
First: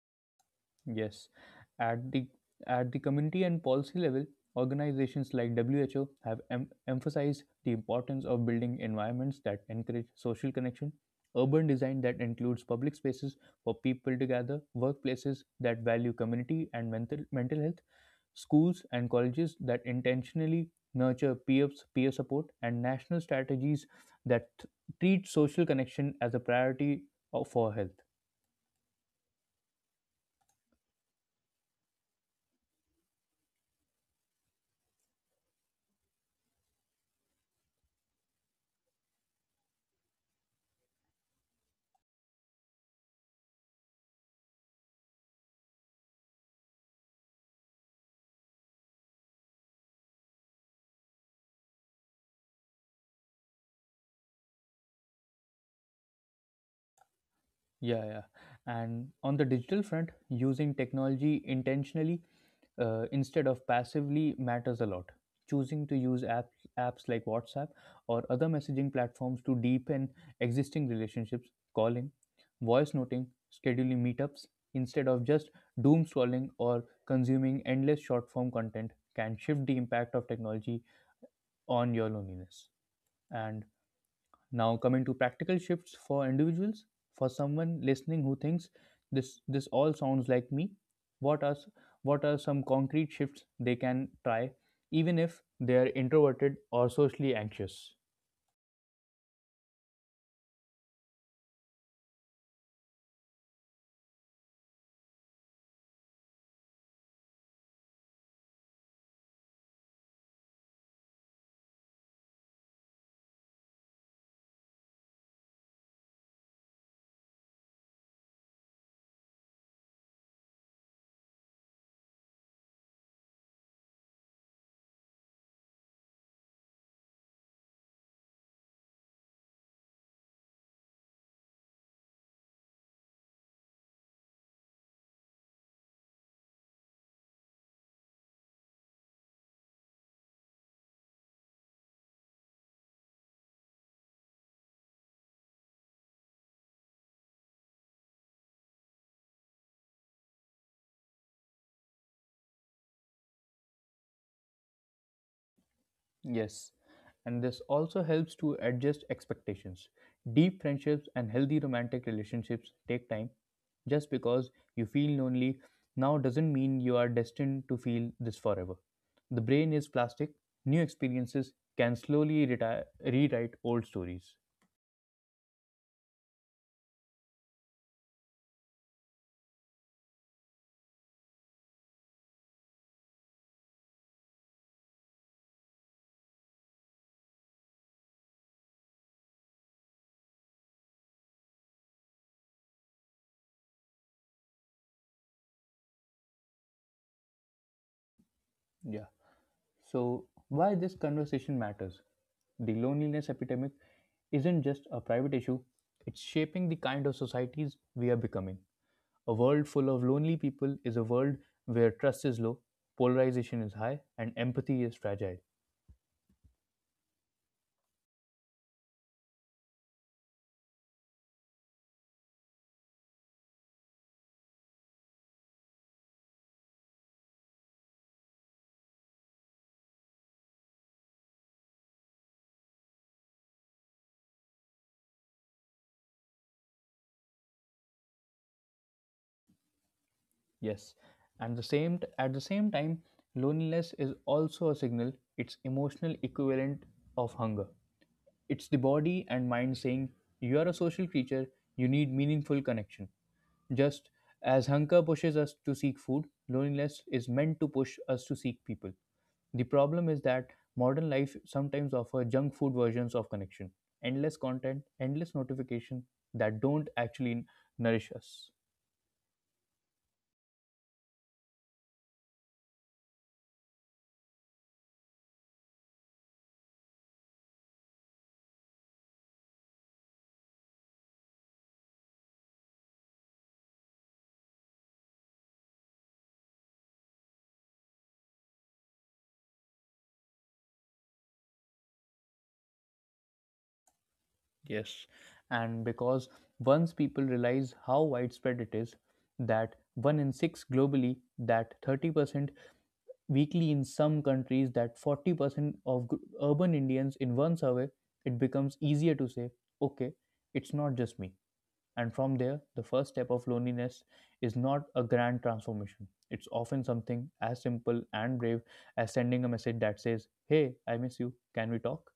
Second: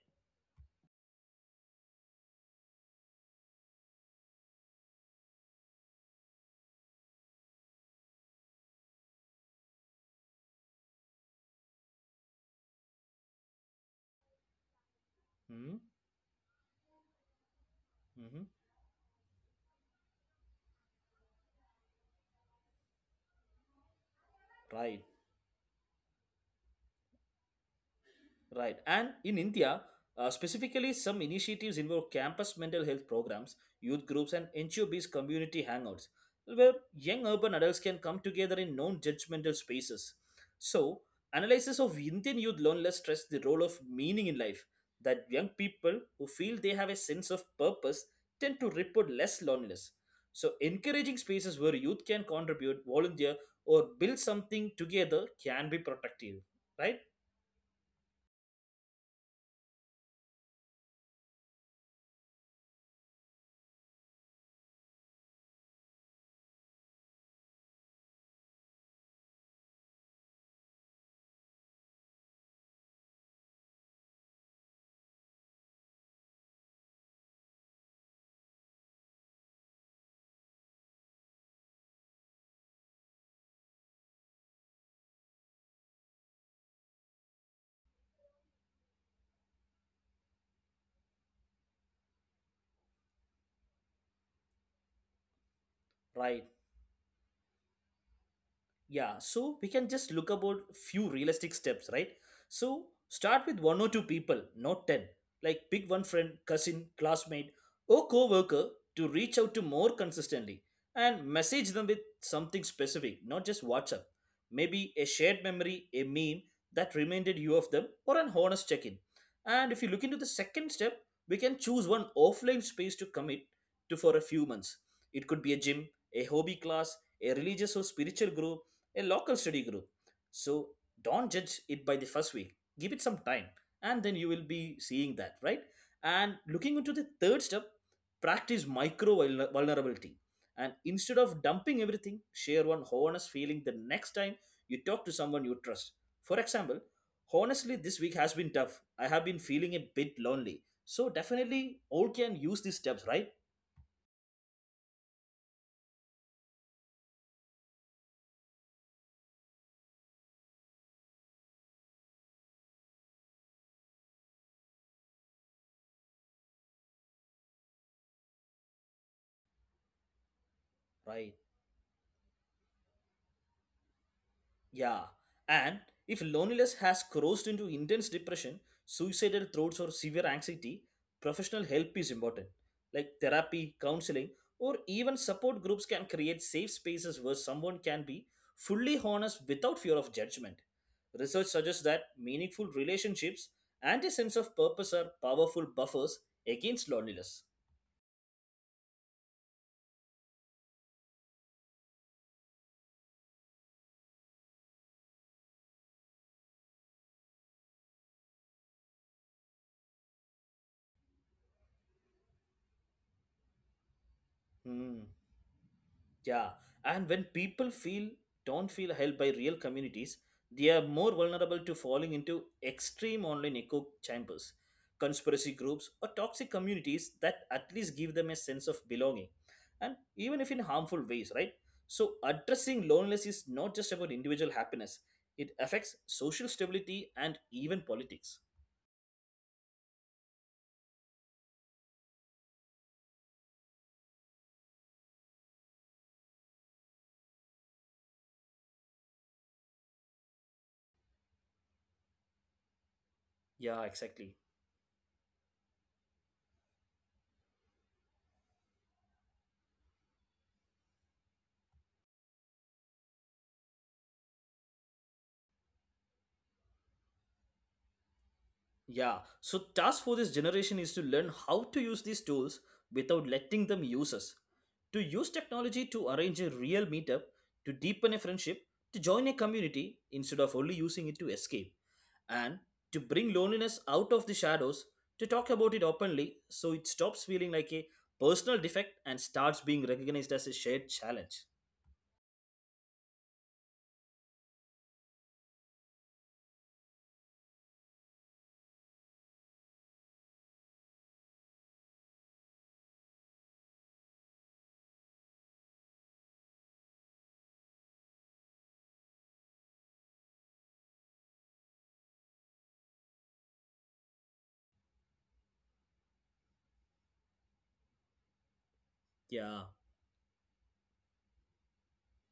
A: Yes, at the community and policy level, organizations like WHO have emphasized the importance of building environments that encourage social connection, urban design that includes public spaces for people to gather, workplaces
B: Mm-hmm.
A: that value community and mental health, schools and colleges that intentionally nurture peer support, and national strategies that
B: Right.
A: treat social connection as a priority for health.
B: Right. And in India, specifically, some initiatives involve campus mental health programs, youth groups, and NGO based community hangouts, where young urban adults can come together in non judgmental spaces. So, analysis of Indian youth loneliness stress the role of meaning in life, that young people who feel they have a sense of purpose tend to report less loneliness. So, encouraging spaces where youth can contribute, volunteer, or build something together can be productive. Right?
A: Yeah, yeah. And on the digital front, using technology intentionally instead of passively matters a lot. Choosing to use apps like WhatsApp or other messaging platforms to deepen existing relationships, calling, voice noting, scheduling meetups, instead of just doom scrolling or consuming endless short form content, can shift the impact of technology on your loneliness. And now, coming to practical shifts for individuals, for someone listening who thinks this all sounds like me, what what are some concrete shifts they can try, even if they are
B: Right.
A: introverted or socially anxious?
B: Yeah, so we can just look about few realistic steps, right? So start with one or two people, not 10. Like pick one friend, cousin, classmate, or co-worker to reach out to more consistently and message them with something specific, not just WhatsApp. Maybe a shared memory, a meme that reminded you of them, or an honest check-in. And if you look into the second step, we can choose one offline space to commit to for a few months. It could be a gym, a hobby class, a religious or spiritual group, a local study group. So don't judge it by the first week. Give it some time, and then you will be seeing that, right? And looking into the third step, practice micro vulnerability. And instead of dumping everything, share one honest feeling the next time you talk to someone you trust. For example, honestly, this week has been tough. I have been feeling a bit lonely. So definitely, all can use these steps, right?
A: Yes, and this also helps to adjust expectations. Deep friendships and healthy romantic relationships take time. Just because you feel lonely now doesn't mean you are destined to feel this forever. The brain is plastic, new
B: Right.
A: experiences can slowly rewrite old stories.
B: Yeah, and if loneliness has crossed into intense depression, suicidal thoughts, or severe anxiety, professional help is important. Like therapy, counseling, or even support groups can create safe spaces where someone can be fully honest without fear of judgment. Research suggests that meaningful relationships and a sense of purpose are powerful buffers against loneliness.
A: Yeah. So, why this conversation matters? The loneliness epidemic isn't just a private issue, it's shaping the kind of societies we are becoming. A world full of lonely people is a world where trust is low, polarization is high, and
B: Hmm.
A: empathy is fragile.
B: Yeah, and when people feel don't feel helped by real communities, they are more vulnerable to falling into extreme online echo chambers, conspiracy groups, or toxic communities that at least give them a sense of belonging, and even if in harmful ways, right? So, addressing loneliness is not just about individual happiness, it affects social stability and even politics.
A: Yes, and at the same time, loneliness is also a signal. It's emotional equivalent of hunger. It's the body and mind saying you are a social creature. You need meaningful connection.
B: Yeah, exactly.
A: Just as hunger pushes us to seek food, loneliness is meant to push us to seek people. The problem is that modern life sometimes offers junk food versions of connection, endless content, endless notification that don't actually nourish us.
B: Yeah, so task for this generation is to learn how to use these tools without letting them use us. To use technology to arrange a real meetup, to deepen a friendship, to join a community instead of only using it to escape, and to bring loneliness out of the shadows, to talk about it openly so it stops feeling like a personal defect and starts being recognized as a shared challenge.
A: Yes, and because once people realize how widespread it is, that one in six globally, that 30% weekly in some countries, that 40% of urban Indians in one survey, it becomes easier to say, okay, it's not just me. And from there, the first step of loneliness is not a grand transformation. It's often something as simple and brave as sending a
B: Yeah.
A: message that says, "Hey, I miss you. Can we talk?"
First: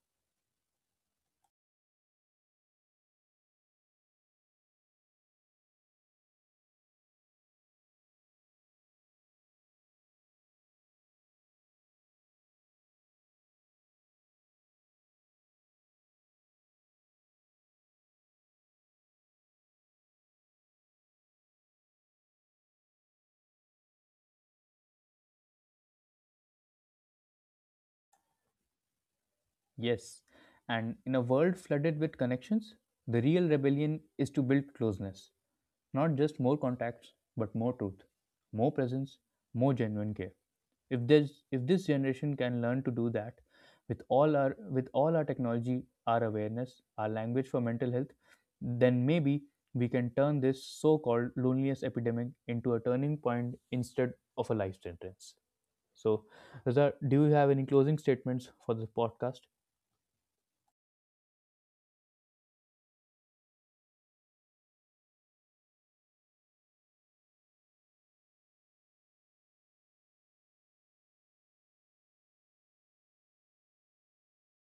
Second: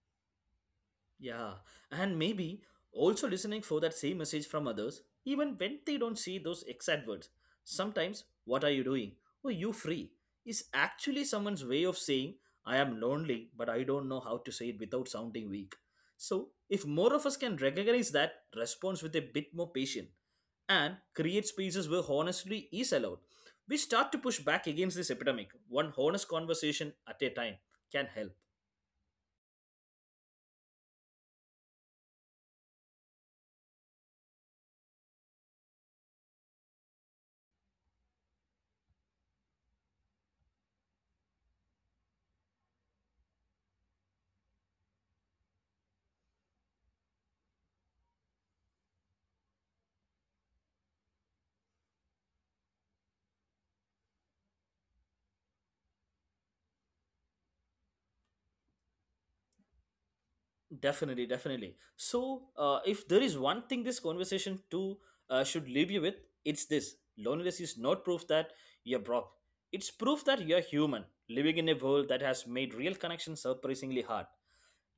B: Yeah, and maybe also listening for that same message from others, even when they don't see those exact words. Sometimes, what are you doing? Oh, you free is actually someone's way of saying, I am lonely, but I don't know how to say it without sounding weak. So, if more of us can recognize that response with a bit more patience and create spaces where honesty is allowed, we start to push back against this epidemic, one honest conversation at a time can help.
A: Yes. And in a world flooded with connections, the real rebellion is to build closeness. Not just more contacts, but more truth, more presence, more genuine care. If this generation can learn to do that with all our technology, our awareness, our language for mental health, then maybe we can turn this so-called loneliness epidemic into a turning point instead of a life sentence. So, Raza, do you have any closing statements for this podcast?
B: Definitely, definitely. So, if there is one thing this conversation too should leave you with, it's this: loneliness is not proof that you're broke. It's proof that you're human, living in a world that has made real connections surprisingly hard.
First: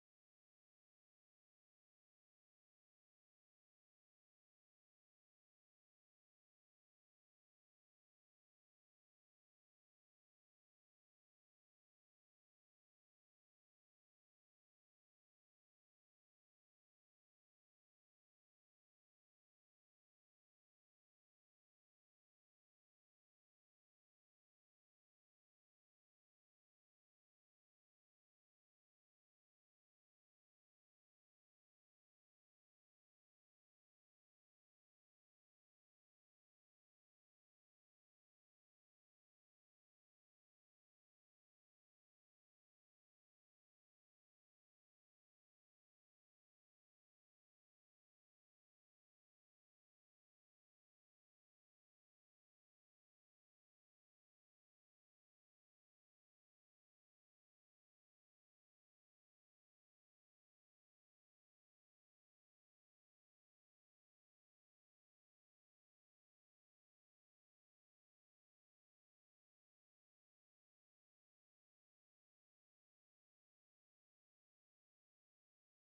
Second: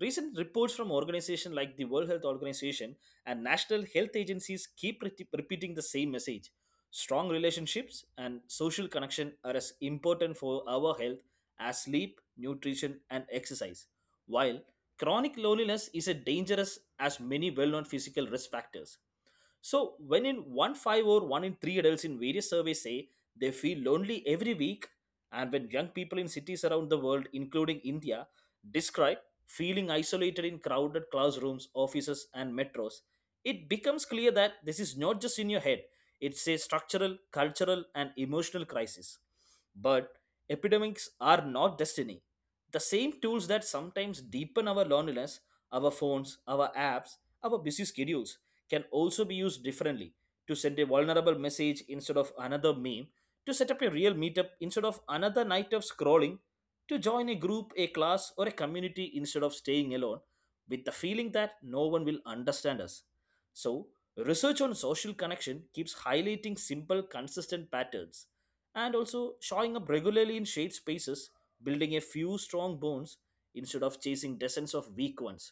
B: Recent reports from organizations like the World Health Organization and national health agencies keep repeating the same message. Strong relationships and social connection are as important for our health as sleep, nutrition, and exercise. While chronic loneliness is as dangerous as many well known physical risk factors, so, when in one five or one in three adults in various surveys say they feel lonely every week, and when young people in cities around the world, including India, describe feeling isolated in crowded classrooms, offices, and metros, it becomes clear that this is not just in your head, it's a structural, cultural, and emotional crisis. But epidemics are not destiny. The same tools that sometimes deepen our loneliness, our phones, our apps, our busy schedules, can also be used differently to send a vulnerable message instead of another meme, to set up a real meetup instead of another night of scrolling, to join a group, a class, or a community instead of staying alone with the feeling that no one will understand us. So, research on social connection keeps highlighting simple, consistent patterns and also showing up regularly in shared spaces, building a few strong bonds instead of chasing dozens of weak ones.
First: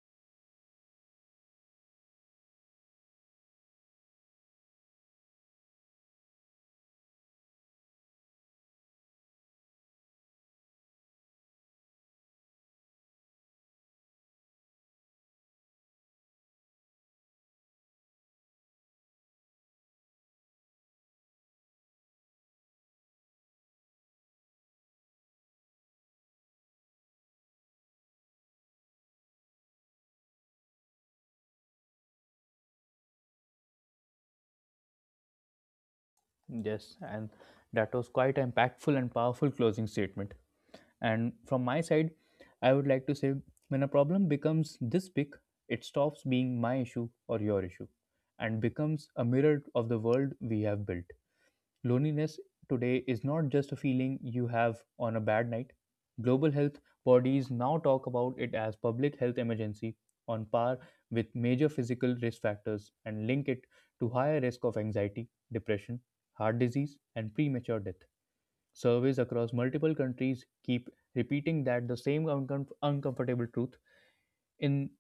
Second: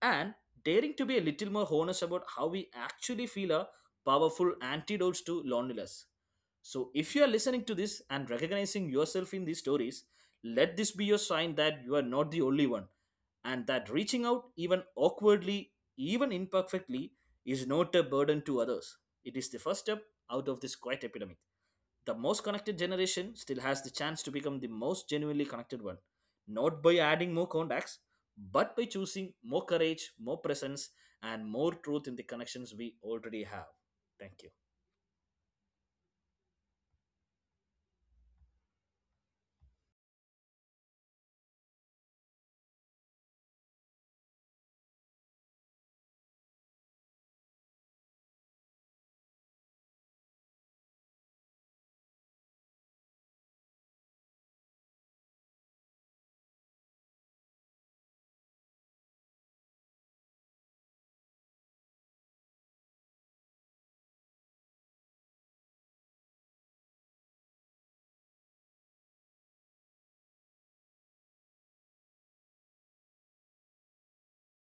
B: And daring to be a little more honest about how we actually feel are powerful antidotes to loneliness. So, if you are listening to this and recognizing yourself in these stories, let this be your sign that you are not the only one and that reaching out, even awkwardly, even imperfectly, is not a burden to others. It is the first step out of this quiet epidemic. The most connected generation still has the chance to become the most genuinely connected one, not by adding more contacts, but by choosing more courage, more presence, and more truth in the connections we already have. Thank you.
A: Yes, and that was quite an impactful and powerful closing statement. And from my side, I would like to say when a problem becomes this big, it stops being my issue or your issue and becomes a mirror of the world we have built. Loneliness today is not just a feeling you have on a bad night. Global health bodies now talk about it as public health emergency on par with major physical risk factors and link it to higher risk of anxiety, depression, heart disease and premature death. Surveys across multiple countries keep repeating that the same uncomfortable truth. In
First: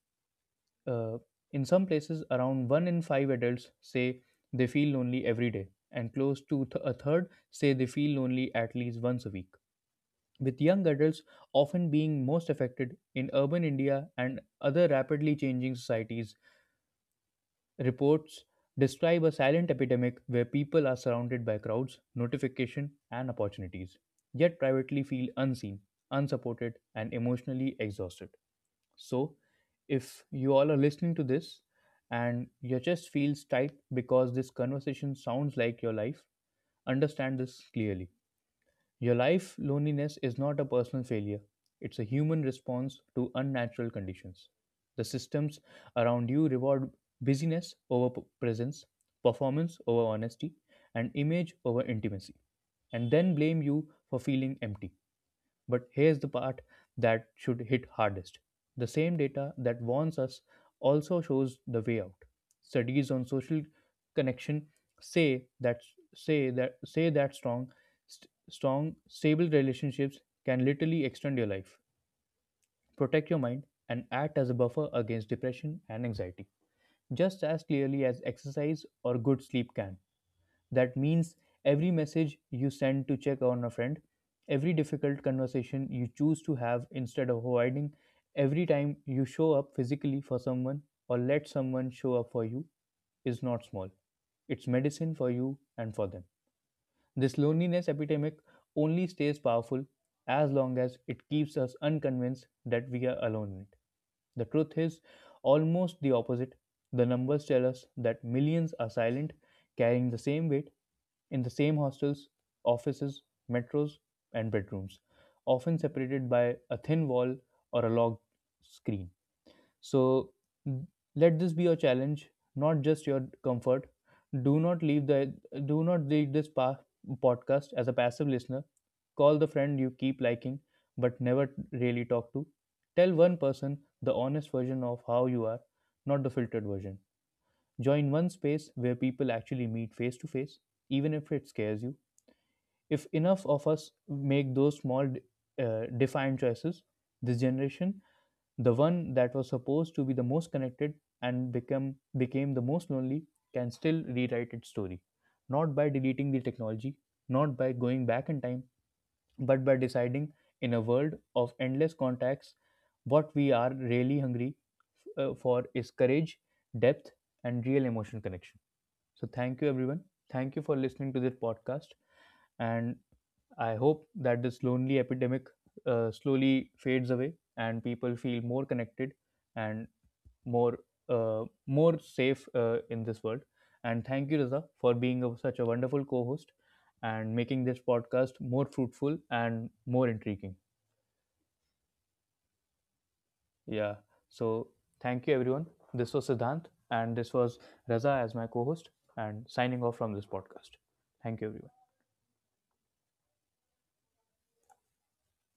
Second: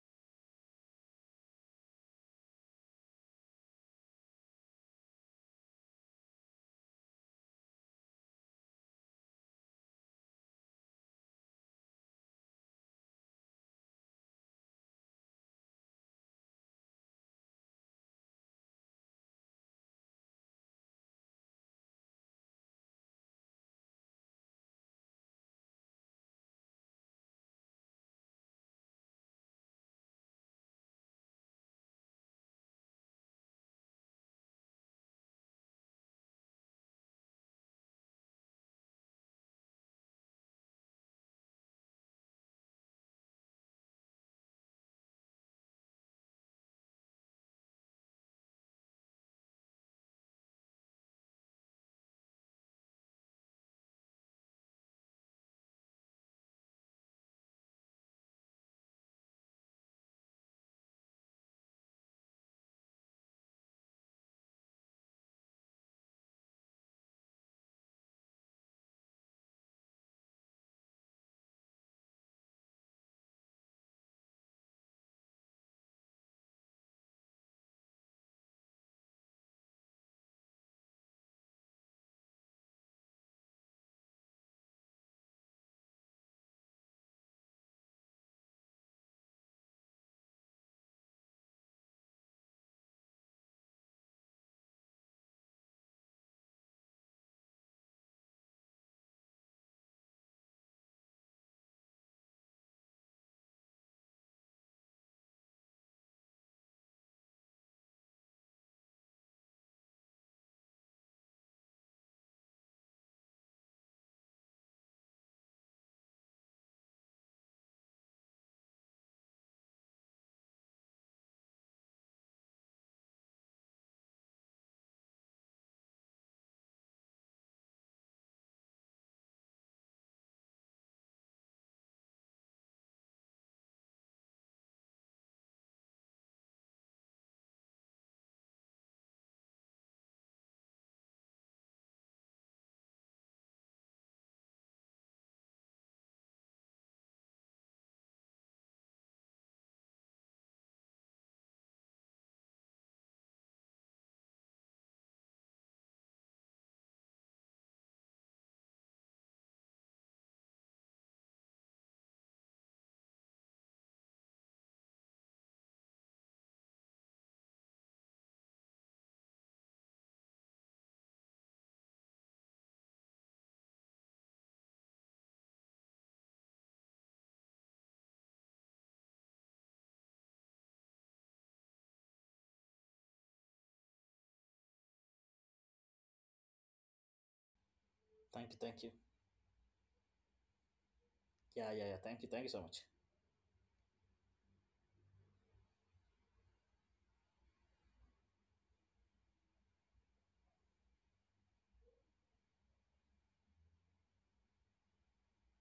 A: uh, in some places, around one in five adults say they feel lonely every day, and close to a third say they feel lonely at least once a week. With young adults often being most affected in urban India and other rapidly changing societies, reports describe a silent epidemic where people are surrounded by crowds, notification, and opportunities, yet privately feel unseen, unsupported, and emotionally exhausted. So, if you all are listening to this and your chest feels tight because this conversation sounds like your life, understand this clearly. Your life loneliness is not a personal failure, it's a human response to unnatural conditions. The systems around you reward busyness over presence, performance over honesty, and image over intimacy, and then blame you for feeling empty. But here's the part that should hit hardest. The same data that warns us also shows the way out. Studies on social connection say that say that strong st- strong stable relationships can literally extend your life, protect your mind and act as a buffer against depression and anxiety just as clearly as exercise or good sleep can. That means every message you send to check on a friend, every difficult conversation you choose to have instead of avoiding, every time you show up physically for someone or let someone show up for you is not small. It's medicine for you and for them. This loneliness epidemic only stays powerful as long as it keeps us unconvinced that we are alone in it. The truth is almost the opposite. The numbers tell us that millions are silent, carrying the same weight in the same hostels, offices, metros, and bedrooms, often separated by a thin wall or a locked screen. So let this be your challenge, not just your comfort. Do not leave the do not leave this pa- podcast as a passive listener. Call the friend you keep liking but never really talk to. Tell one person the honest version of how you are, not the filtered version. Join one space where people actually meet face to face, even if it scares you. If enough of us make those small, defined choices, this generation, the one that was supposed to be the most connected and become became the most lonely, can still rewrite its story. Not by deleting the technology, not by going back in time, but by deciding in a world of endless contacts what we are really hungry for is courage, depth, and real emotional connection. So, thank you, everyone. Thank you for listening to this podcast. And I hope that this lonely epidemic slowly fades away and people feel more connected and more more safe in this world. And thank you, Raza, for being a, such a wonderful co-host and making this podcast
B: Thank you,
A: more
B: thank you.
A: fruitful and more intriguing.
B: Yeah, yeah, yeah. Thank you so much.
A: Yeah. So thank you, everyone. This was Siddhant, and this was Raza as my co-host, and signing off from this podcast. Thank you, everyone.